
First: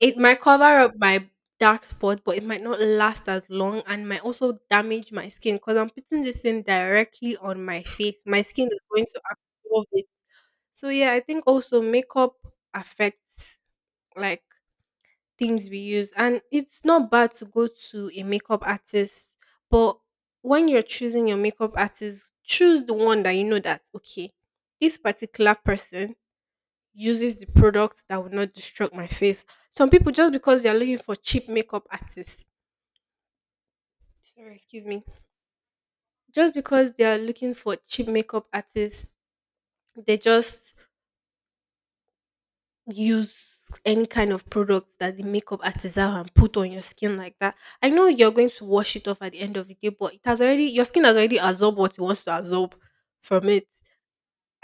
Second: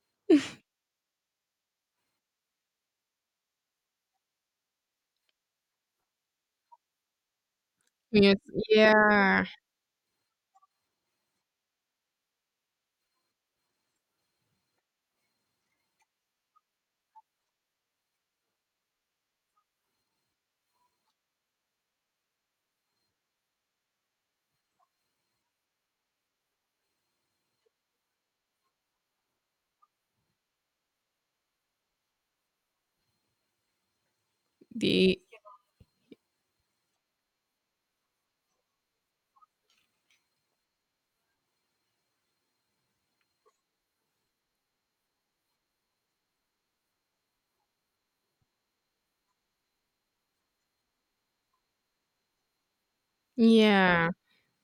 [SPEAKER 2] It might cover up my dark spot, but it might not last as long and might also damage my skin because I'm putting this thing directly on my face.
[SPEAKER 1] Yes.
[SPEAKER 2] My skin is going to
[SPEAKER 1] Yeah.
[SPEAKER 2] absorb it. So yeah, I think also makeup affects like things we use. And it's not bad to go to a makeup artist, but when you're choosing your makeup artist, choose the one that you know that okay, this particular person uses the products that would not destruct my face. Some people, just because they are looking for cheap makeup artists, sorry, excuse me,
[SPEAKER 1] The
[SPEAKER 2] just because they are looking for cheap makeup artists, they just use any kind of product that the makeup artists have and put on your skin like that. I know you're going to wash it off at the end of the day, but it has already, your skin has already absorbed what it wants to absorb from it
[SPEAKER 1] yeah.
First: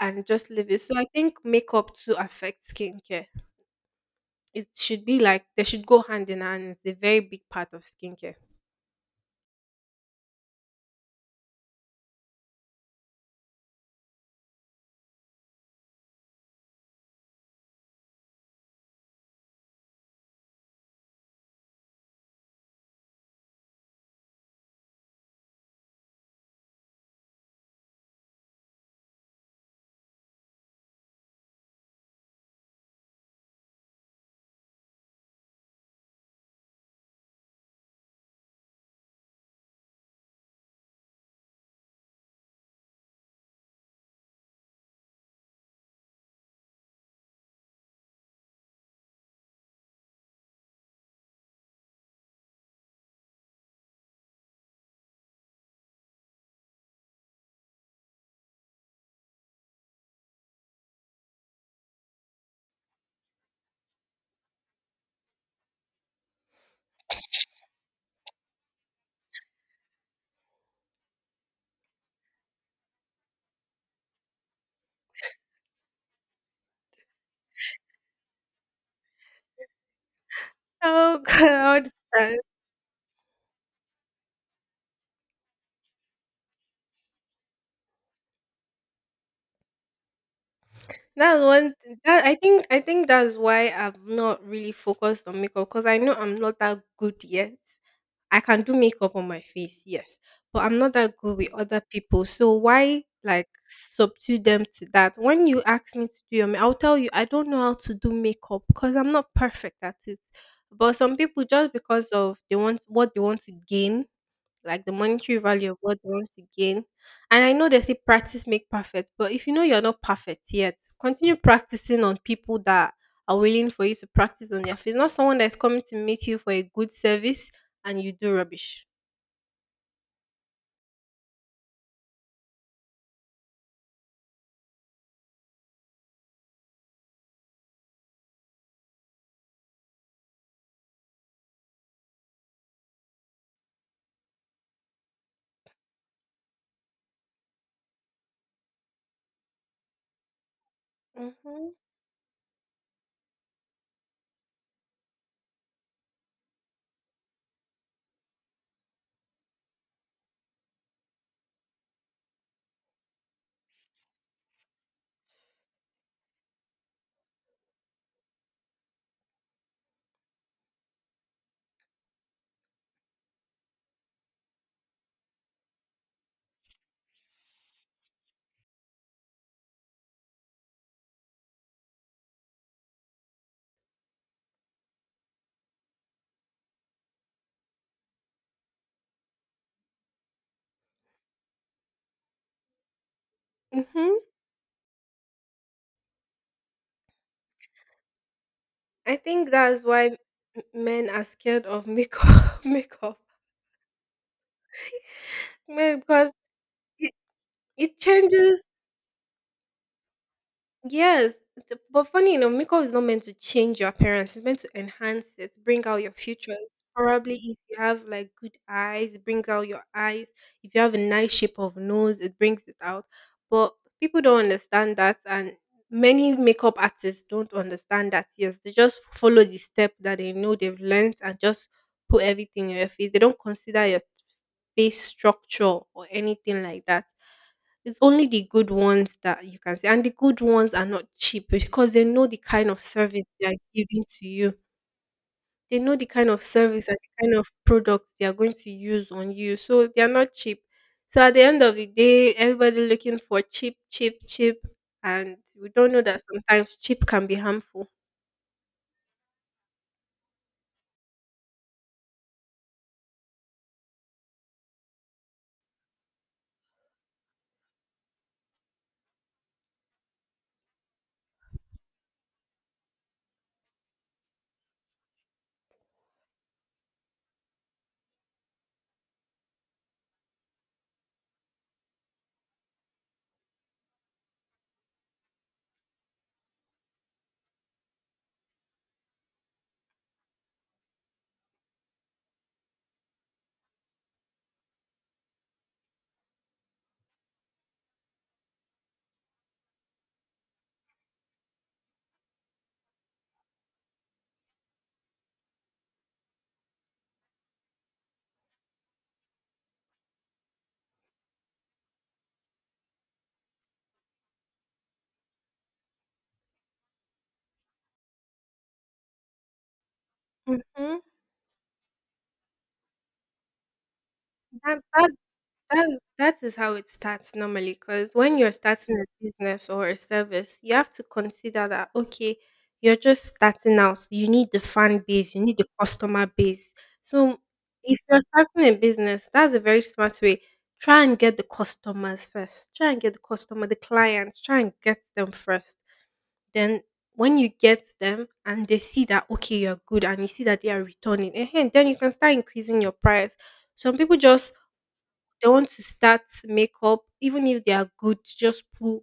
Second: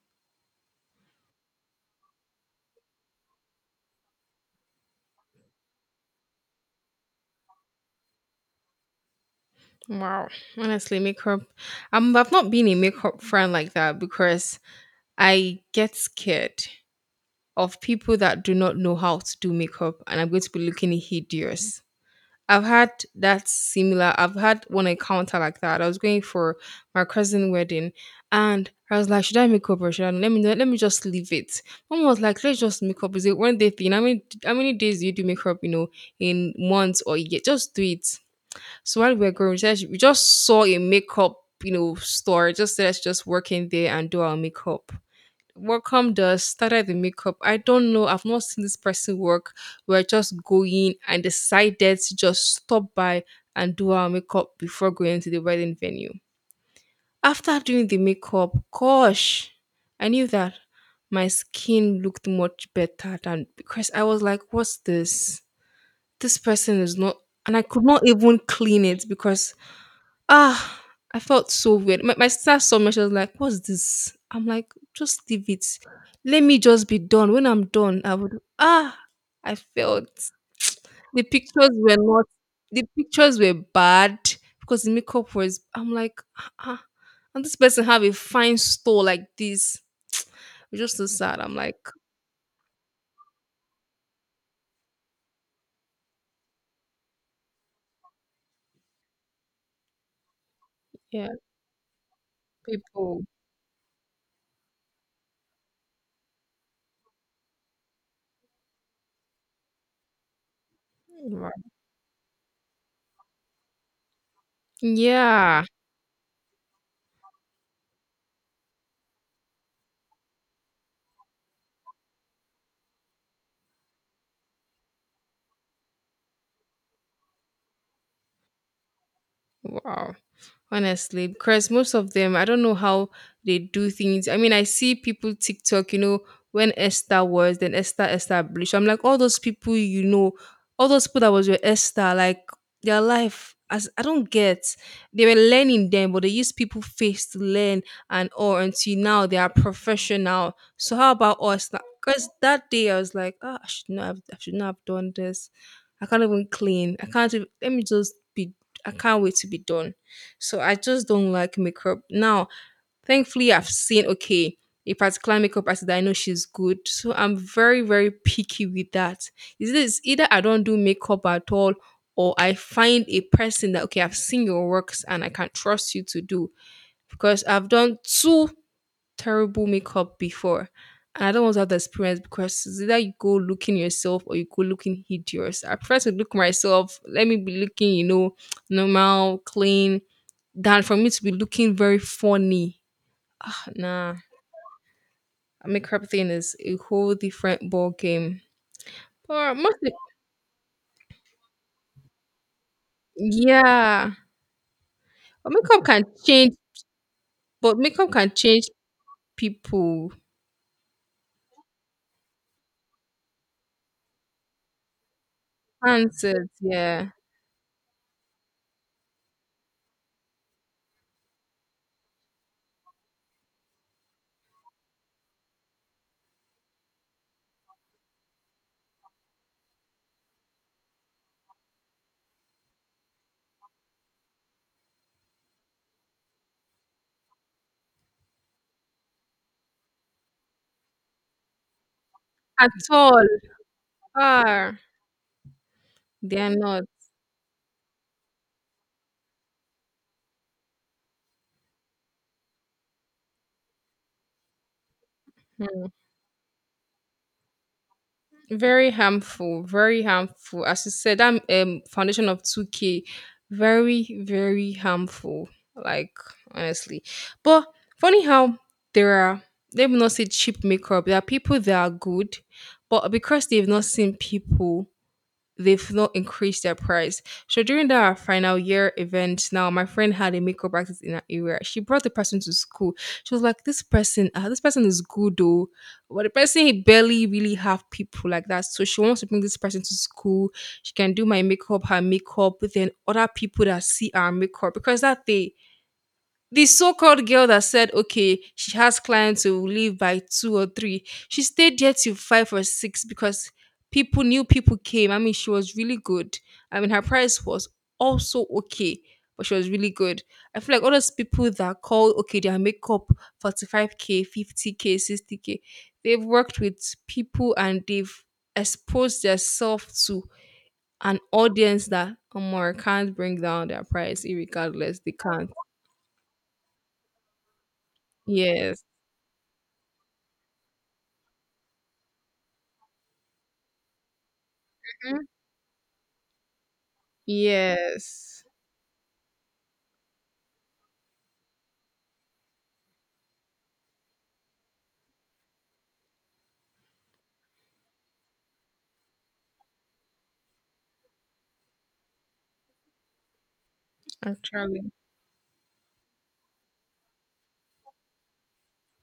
[SPEAKER 2] and just leave it. So I think makeup to affect skincare. It should be like they should go hand in hand. It's a very big part of skincare.
[SPEAKER 1] Wow. Honestly, makeup. I've not been a makeup fan like that because I get scared of people that do not know how to do makeup and I'm going to be looking hideous. I've had one encounter like that. I was going for my cousin's wedding and I was like, should I make up or should I let me just leave it? Mom was like, let's just make up. Is it one day thing? How many days do you do makeup, you know, in months or year? Just do it. So while we were going, we just saw a makeup, you know, store. It just said let's just work in there and do our makeup. Welcome. Does started the makeup. I don't know. I've not seen this person work. We're just going and decided to just stop by and do our makeup before going to the wedding venue. After doing the makeup, gosh, I knew that my skin looked much better than because I was like, what's this? This person is not, and I could not even clean it because ah, I felt so weird. My sister saw me, she was like, what's this? I'm like, just leave it. Let me just be done. When I'm done, I would. Ah, I felt
[SPEAKER 2] Oh
[SPEAKER 1] the pictures
[SPEAKER 2] God.
[SPEAKER 1] were not,
[SPEAKER 2] uh,
[SPEAKER 1] the pictures were bad because the makeup was. I'm like, ah, ah, and this person have a fine store like this. It's just so sad.
[SPEAKER 2] That's
[SPEAKER 1] I'm
[SPEAKER 2] one
[SPEAKER 1] like,
[SPEAKER 2] thing that I think that's why I'm not really focused on makeup because I know I'm not that good yet. I can do makeup on my face, yes, but I'm not that
[SPEAKER 1] yeah,
[SPEAKER 2] good with other people. So why
[SPEAKER 1] people.
[SPEAKER 2] like subdue them to that? When you ask me to do your, ma- I'll tell you I don't know how to do makeup because I'm not perfect at it. But some people,
[SPEAKER 1] Wow.
[SPEAKER 2] just because of they want what they want to gain, like the monetary
[SPEAKER 1] Yeah.
[SPEAKER 2] value of what they want to gain. And I know they say practice make perfect, but if you know you're not perfect yet, continue practicing on people that are willing for you to practice on their face, not someone that's coming to meet you for a good service and you do rubbish.
[SPEAKER 1] Wow. Honestly, because most of them I don't know how they do things. I mean I see people TikTok, you know, when Esther was then Esther established. I'm like all those people, you know, all those people that was your Esther like their life as I don't get. They were learning then but they use people face to learn and all until now they are professional, so how about
[SPEAKER 2] Mm-hmm.
[SPEAKER 1] us? Because that day I was like ah, I should not have done this. I can't even, let me just be. I can't wait to be done, so I just don't like makeup. Now, thankfully, I've seen okay a particular makeup artist that I know she's good. So I'm very picky with that. Is this either I don't do makeup at all, or I find a person that okay I've seen your works and I can trust you to do because I've done two terrible makeup before. And I don't want to have the experience because it's either you go looking yourself or you go looking hideous. I prefer to look myself. Let me be looking, you know, normal, clean, than for me to be looking very funny. Ah, nah,
[SPEAKER 2] Mm-hmm.
[SPEAKER 1] makeup thing is a whole different ball game.
[SPEAKER 2] I think
[SPEAKER 1] Or
[SPEAKER 2] that's
[SPEAKER 1] mostly,
[SPEAKER 2] why men are scared of makeup. Makeup,
[SPEAKER 1] yeah, but makeup can
[SPEAKER 2] Because
[SPEAKER 1] change. But
[SPEAKER 2] it
[SPEAKER 1] makeup can
[SPEAKER 2] changes,
[SPEAKER 1] change people.
[SPEAKER 2] yes. But funny enough, makeup is not meant to change your appearance. It's meant to enhance it, bring out your
[SPEAKER 1] Answers,
[SPEAKER 2] features.
[SPEAKER 1] yeah,
[SPEAKER 2] Probably if you have like good eyes, it brings out your eyes. If you have a nice shape of nose, it brings it out. But people don't understand that, and many makeup artists don't understand that. Yes, they just follow the step that they know they've learned and just put everything in your face. They don't consider your face structure or anything like that. It's only the good ones that you can see, and the good ones are not cheap because they know the kind
[SPEAKER 1] at
[SPEAKER 2] of
[SPEAKER 1] all.
[SPEAKER 2] service they are giving to you.
[SPEAKER 1] Ah,
[SPEAKER 2] They know the kind
[SPEAKER 1] they
[SPEAKER 2] of
[SPEAKER 1] are not.
[SPEAKER 2] service and the kind of products they are going to use on you, so they are not cheap. So at the end of the day, everybody looking for cheap, cheap, cheap, and we don't know that sometimes cheap can be harmful.
[SPEAKER 1] Very harmful, very harmful. As you said, that foundation of 2K, very, very harmful. Like, honestly. But funny how there are, let me not say cheap makeup, there are people that are good, but because they've not seen people they've not increased their price. So during that final year event, now my friend had a makeup practice in her area. She brought the person to school. She was like, "This person, ah, this person is good though, but the person he barely really have people like that." So she wants to bring this person to school. She can do my makeup, her makeup, but then other people that see our makeup because that day the so-called girl that said, okay, she has clients who leave by two or three. She stayed there till five or six because people new people came. I mean, she was really good. I mean, her price was also okay, but she was really good. I feel like all those people that call okay their makeup 45k, 50k, 60k, they've worked with people and they've exposed themselves to
[SPEAKER 2] Hmm.
[SPEAKER 1] an audience that Omar can't bring down their price,
[SPEAKER 2] That,
[SPEAKER 1] irregardless.
[SPEAKER 2] that
[SPEAKER 1] They can't.
[SPEAKER 2] That is how it starts normally, because when you're
[SPEAKER 1] Yes.
[SPEAKER 2] starting a business or a service, you have to consider that okay, you're just starting out. You need the fan base, you need the customer base. So if you're
[SPEAKER 1] Yes,
[SPEAKER 2] starting a business, that's a very smart way. Try and get the customers first. Try and get the customer, the clients. Try and get them first. Then when you get them and they see that okay, you're good, and you see that they are returning, and then you can start increasing your price. Some people just
[SPEAKER 1] actually,
[SPEAKER 2] they want to start makeup, even if they are good, just put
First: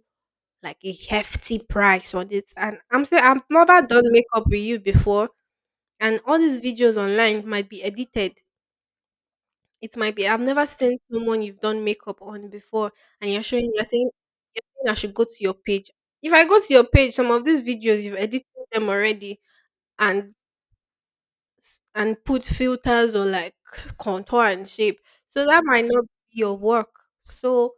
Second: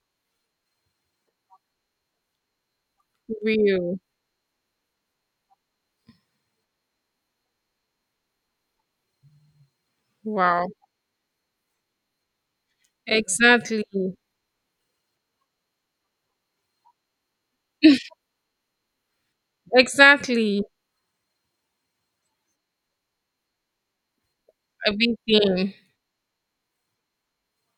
[SPEAKER 2] like a hefty price on it. And I'm saying I've never
[SPEAKER 1] real.
[SPEAKER 2] done makeup with you before, and all these videos online might be edited. It might be I've never
[SPEAKER 1] Wow.
[SPEAKER 2] seen someone you've done makeup on before, and you're showing
[SPEAKER 1] Exactly.
[SPEAKER 2] you're saying you're saying I should go to your page. If I go to your page, some of these videos you've edited them already and
[SPEAKER 1] Exactly.
[SPEAKER 2] and put filters or like contour and shape. So that
[SPEAKER 1] Everything,
[SPEAKER 2] might not be your work. So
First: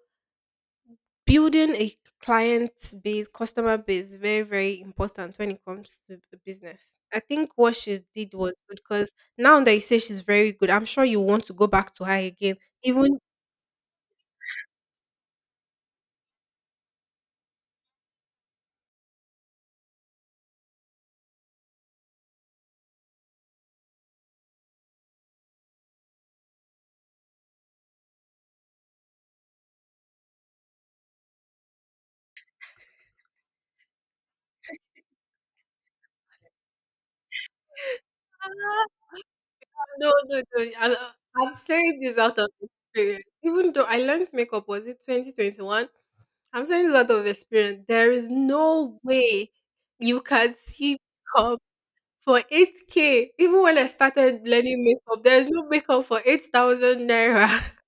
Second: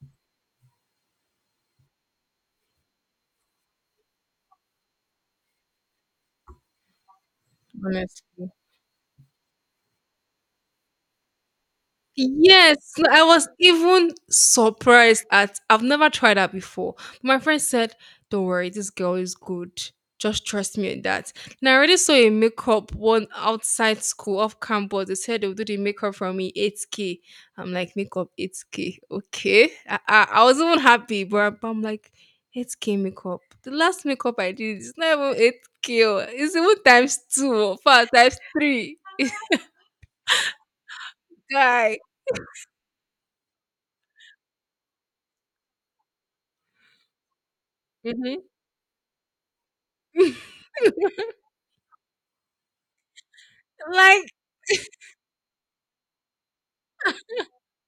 [SPEAKER 2] building a client base, customer base is very, very important when it comes to the business. I think what she did
[SPEAKER 1] honestly.
[SPEAKER 2] was good because now that you say she's very good, I'm sure you want to go back to her again.
[SPEAKER 1] Yes, no,
[SPEAKER 2] Even
[SPEAKER 1] I was even surprised at I've never tried that before. My friend said, don't worry, this girl is good. Just trust me on that. And I already saw a makeup one outside school off campus. They said they'll do the makeup for me 8K. I'm like, makeup 8K. Okay. I was even happy, but I'm like, 8K makeup. The last makeup I did is not even 8K. Oh, it's even times two, or far times three.
[SPEAKER 2] Ah, no, no, no. I'm saying
[SPEAKER 1] Guy.
[SPEAKER 2] this out of experience. Even though I learned makeup was it 2021, I'm saying this out of experience. There is
[SPEAKER 1] Hmm.
[SPEAKER 2] no way you can see makeup for 8K. Even when I
[SPEAKER 1] Like,
[SPEAKER 2] started learning makeup, there's no makeup for 8,000 naira.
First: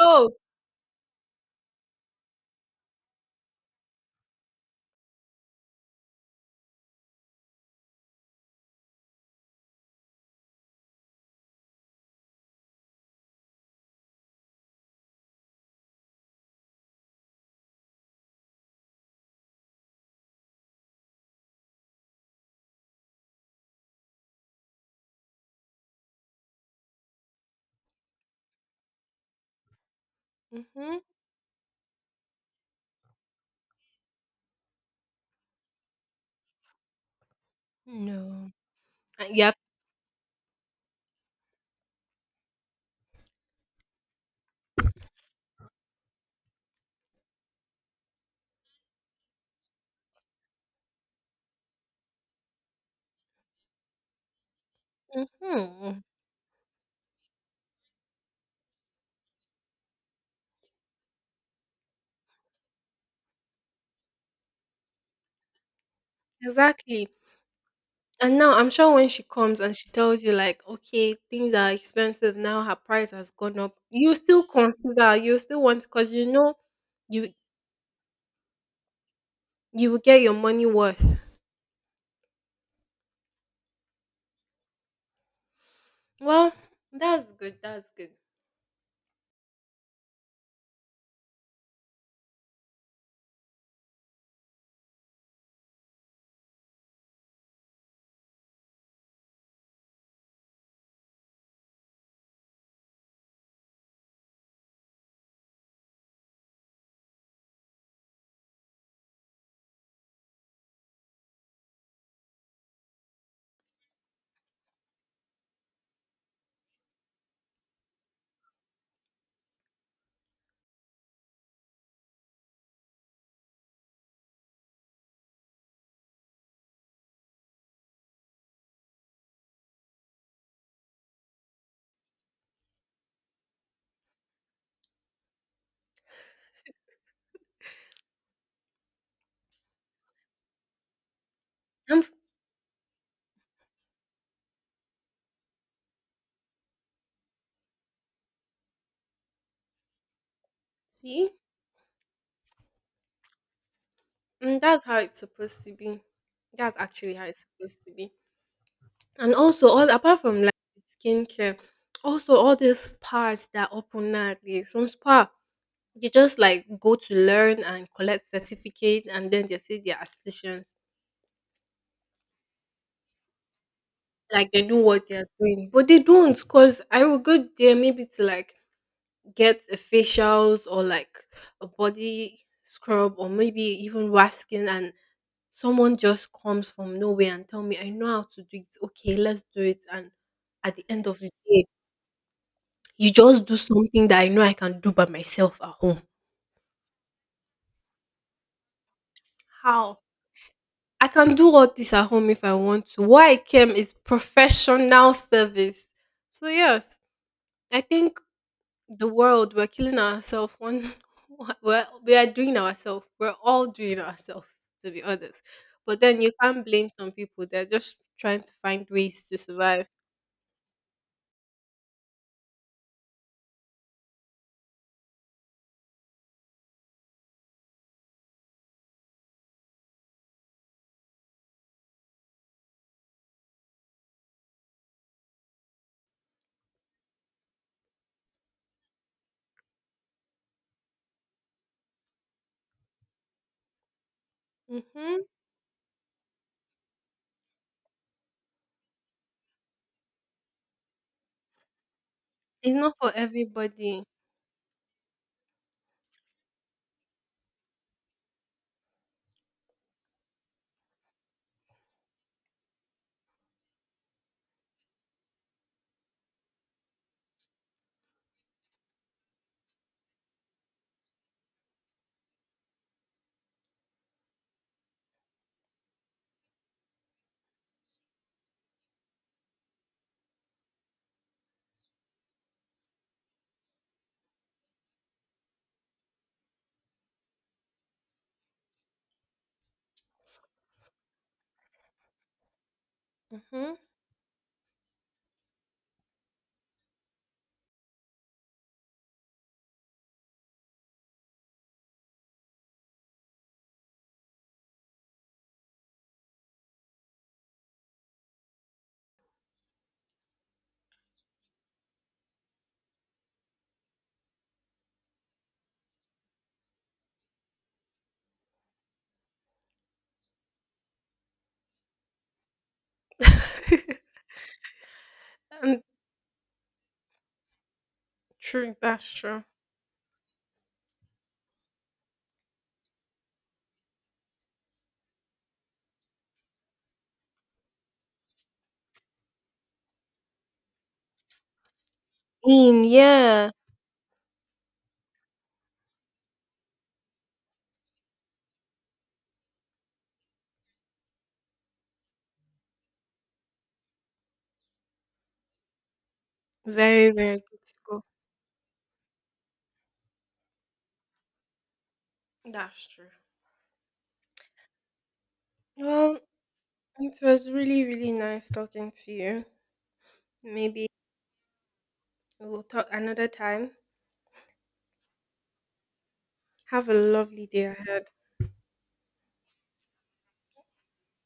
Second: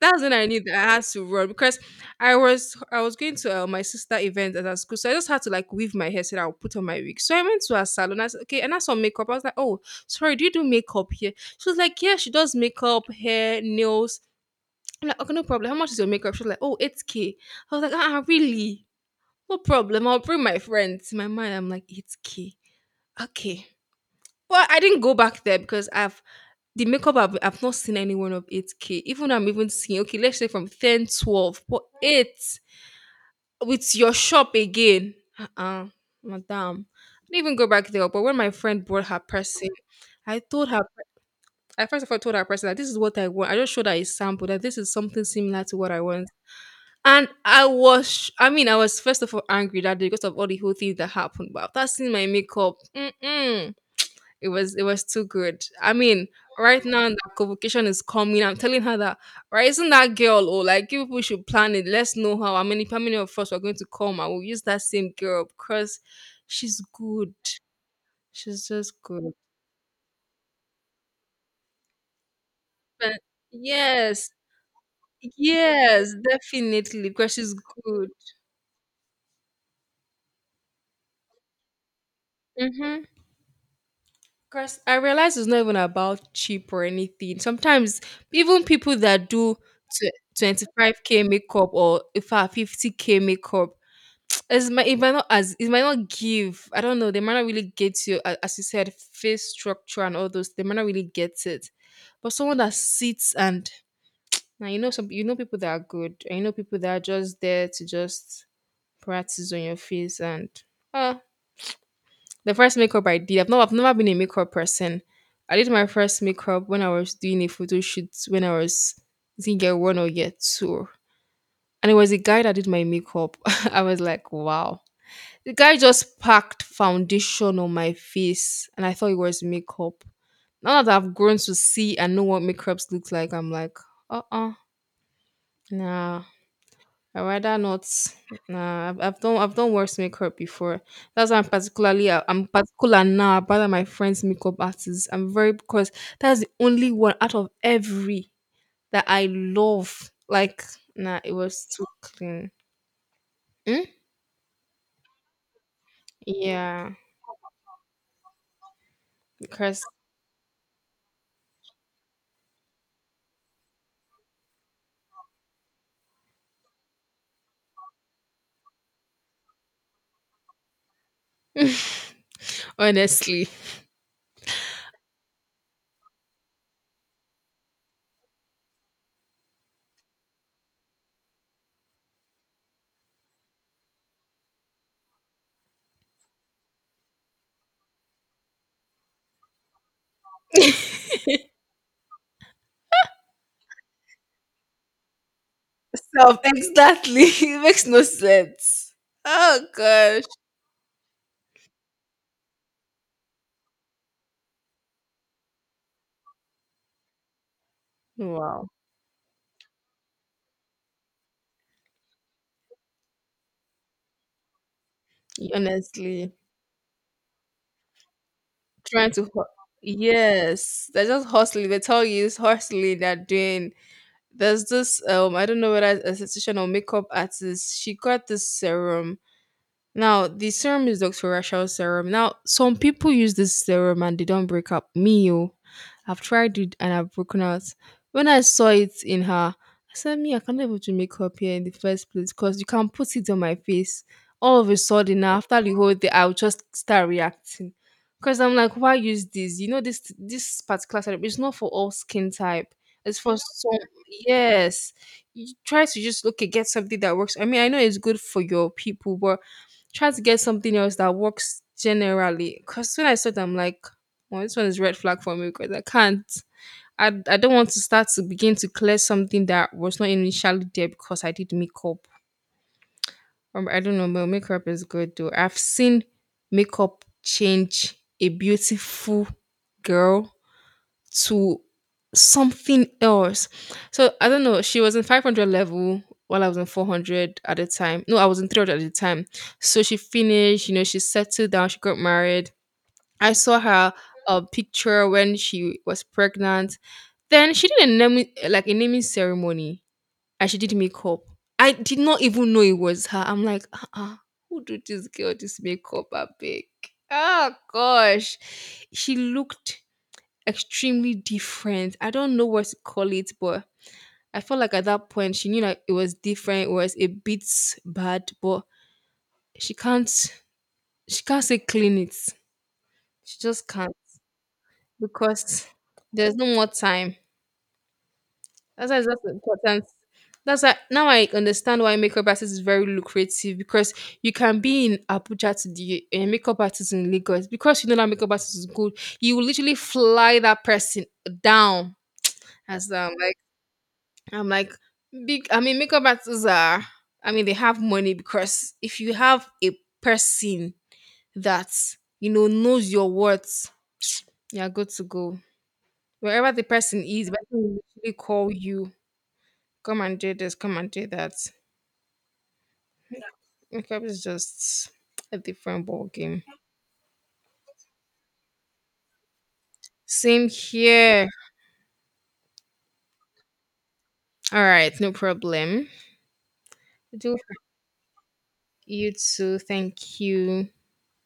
[SPEAKER 1] that's when I knew that I had to run because I was going to my sister event at her school, so I just had to like weave my hair so that I would put on my wig. So I went to her salon. I said, okay, and I saw makeup. I was like, oh, sorry, do you do makeup here? She was like, yeah, she does makeup, hair, nails. I'm like, okay, no problem. How much is your makeup? She was like, oh, 8K. I was like, ah, really? No problem. I'll bring my friends. In my mind, I'm like, 8K. Okay. Well, I didn't go back there because I have the makeup I've not seen anyone of 8k. Even I'm even seeing okay, let's say from
[SPEAKER 2] Mhm.
[SPEAKER 1] ten twelve 12, but 8 with your shop again. Uh-uh, madam. I didn't even go back there. But when my
[SPEAKER 2] No.
[SPEAKER 1] friend brought her
[SPEAKER 2] Yep.
[SPEAKER 1] person, I told her I first of all told her person that this is what I want. I just showed her a sample that this is something similar to what I want. And I mean, I was first of all angry that day because of all the whole thing that happened. But after seeing my makeup, mm-mm. It was too good. I
[SPEAKER 2] Mhm.
[SPEAKER 1] mean, right now that convocation is coming. I'm telling her that right, isn't that girl or like you people should plan it. Let's know how many of us are going to come and we'll use that same girl because she's
[SPEAKER 2] Exactly.
[SPEAKER 1] good.
[SPEAKER 2] And now
[SPEAKER 1] She's
[SPEAKER 2] I'm sure
[SPEAKER 1] just
[SPEAKER 2] when she
[SPEAKER 1] good.
[SPEAKER 2] comes and she tells you like, "Okay, things are expensive now, her price
[SPEAKER 1] But
[SPEAKER 2] has gone up." You
[SPEAKER 1] yes,
[SPEAKER 2] still consider, you still want, because
[SPEAKER 1] yes,
[SPEAKER 2] you know
[SPEAKER 1] definitely.
[SPEAKER 2] you
[SPEAKER 1] Because she's good.
[SPEAKER 2] you will get your money worth.
[SPEAKER 1] Mm-hmm. Because I realize it's not even about
[SPEAKER 2] Well,
[SPEAKER 1] cheap or
[SPEAKER 2] that's
[SPEAKER 1] anything.
[SPEAKER 2] good, that's
[SPEAKER 1] Sometimes
[SPEAKER 2] good.
[SPEAKER 1] even people that do 25k makeup or if 50k makeup, it might not as it might not give. I don't know. They might not really get you, a- as you said, face structure and all those. They might not really get it. But someone that sits and now you know some you know people that are good and you know people that are just there to just practice on your face and uh the first makeup I did. I've never been a makeup person. I did my first makeup when I was doing a photo shoot when I think year one or year two. And it was a guy that did my makeup. I was like, wow. The guy just packed foundation on my face and I thought it was makeup. Now that I've grown to see and know what makeups looks like, I'm like, uh uh nah. I rather not. Nah, I've done worse makeup before. That's why I'm
[SPEAKER 2] Um,
[SPEAKER 1] particularly I'm particular now about that my friends' makeup artists. I'm very because that's the only one out of every that I love. Like nah,
[SPEAKER 2] see?
[SPEAKER 1] it was too clean. Hmm?
[SPEAKER 2] Mm, that's how it's supposed to be. That's
[SPEAKER 1] Yeah,
[SPEAKER 2] actually how it's supposed to be. And also
[SPEAKER 1] because
[SPEAKER 2] all apart from like skincare, also all these spas that open nowadays, some spa, they just like go to learn and collect certificate and then they say they're estheticians.
[SPEAKER 1] honestly,
[SPEAKER 2] Like they know what they're doing. But they don't, because I will go there maybe to like get a facials or like a body scrub or maybe even wasking, and someone just comes from nowhere and tell me I know how to do it. Okay, let's do it. And at the end of the day, you just do something that I know I can do by myself at home.
[SPEAKER 1] self, exactly. It makes no sense. Oh
[SPEAKER 2] How?
[SPEAKER 1] gosh.
[SPEAKER 2] I can do all this at home if I want to. What I came is professional service. So yes, I think
[SPEAKER 1] Wow.
[SPEAKER 2] the world we're killing ourselves one we are doing ourselves. We're all doing ourselves, to be honest. But then you
[SPEAKER 1] Honestly,
[SPEAKER 2] can't blame some people. They're just trying to find
[SPEAKER 1] trying
[SPEAKER 2] ways
[SPEAKER 1] to
[SPEAKER 2] to
[SPEAKER 1] hu-
[SPEAKER 2] survive.
[SPEAKER 1] yes, they're just hustling. They tell you it's hustling. They're doing. There's this. I don't know whether it's a esthetician or makeup artist. She got this serum. Now, the serum is Dr. Rachel's serum. Now, some people use this serum and they don't break up. Me, oh, I've tried it and I've broken out. When I saw it in her, I said, me, I can't even do makeup here in the first place because you can put it on my face. All of a sudden,
[SPEAKER 2] Hmm.
[SPEAKER 1] now, after the whole day, I'll just start reacting. Because I'm like, why use this? You know, this particular serum is not for all skin type.
[SPEAKER 2] It's not for
[SPEAKER 1] It's for some,
[SPEAKER 2] everybody.
[SPEAKER 1] yes. You try to just, okay, get something that works. I mean, I know it's good for your people, but try to get something else that works generally. Cause when I saw them, I'm like, well, this one is red flag for me because I can't. I don't want to start to begin to clear something that was not initially there because I did makeup. I don't know, my makeup is good though. I've seen makeup change a beautiful girl to something else. So I don't know. She was in 500 level while I was in 400 at the time. No, I was in 300 at the time. So she finished, you know, she settled down, she got married. I saw
[SPEAKER 2] Hmm.
[SPEAKER 1] her picture when she was pregnant. Then she did a naming, like a naming ceremony, and she did makeup. I did not even know it was her. I'm like, uh-uh, who do this girl this makeup? I big. Oh gosh, she looked extremely different. I don't know what to call it, but I felt like at that point she knew that it was different. It was a bit bad, but she can't she can't say clean it. She just can't because
[SPEAKER 2] And
[SPEAKER 1] there's no more time.
[SPEAKER 2] true,
[SPEAKER 1] That's why
[SPEAKER 2] that's
[SPEAKER 1] it's just
[SPEAKER 2] true.
[SPEAKER 1] important. That's why now I understand why makeup artist is very lucrative because you can be in Abuja to the a makeup artist in Lagos because you know that makeup artist is good. You will literally fly that person down
[SPEAKER 2] In
[SPEAKER 1] as like
[SPEAKER 2] yeah,
[SPEAKER 1] I'm like, big. I mean, makeup artists are. I mean, they have money because if you have a person that you know knows your words, you're good to go. Wherever the person
[SPEAKER 2] very
[SPEAKER 1] is, the
[SPEAKER 2] very
[SPEAKER 1] person
[SPEAKER 2] good to
[SPEAKER 1] will
[SPEAKER 2] go.
[SPEAKER 1] literally call you. Come and do this. Come and do that.
[SPEAKER 2] That's true.
[SPEAKER 1] Makeup is just a different ball
[SPEAKER 2] Well,
[SPEAKER 1] game.
[SPEAKER 2] it was really, really nice talking to you.
[SPEAKER 1] Same
[SPEAKER 2] Maybe
[SPEAKER 1] here.
[SPEAKER 2] we'll talk another time.
[SPEAKER 1] All right, no problem.
[SPEAKER 2] Have a
[SPEAKER 1] Do
[SPEAKER 2] lovely day ahead.
[SPEAKER 1] you too. Thank you.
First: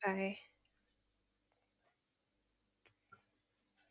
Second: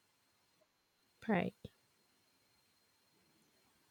[SPEAKER 2] Bye.
[SPEAKER 1] Bye.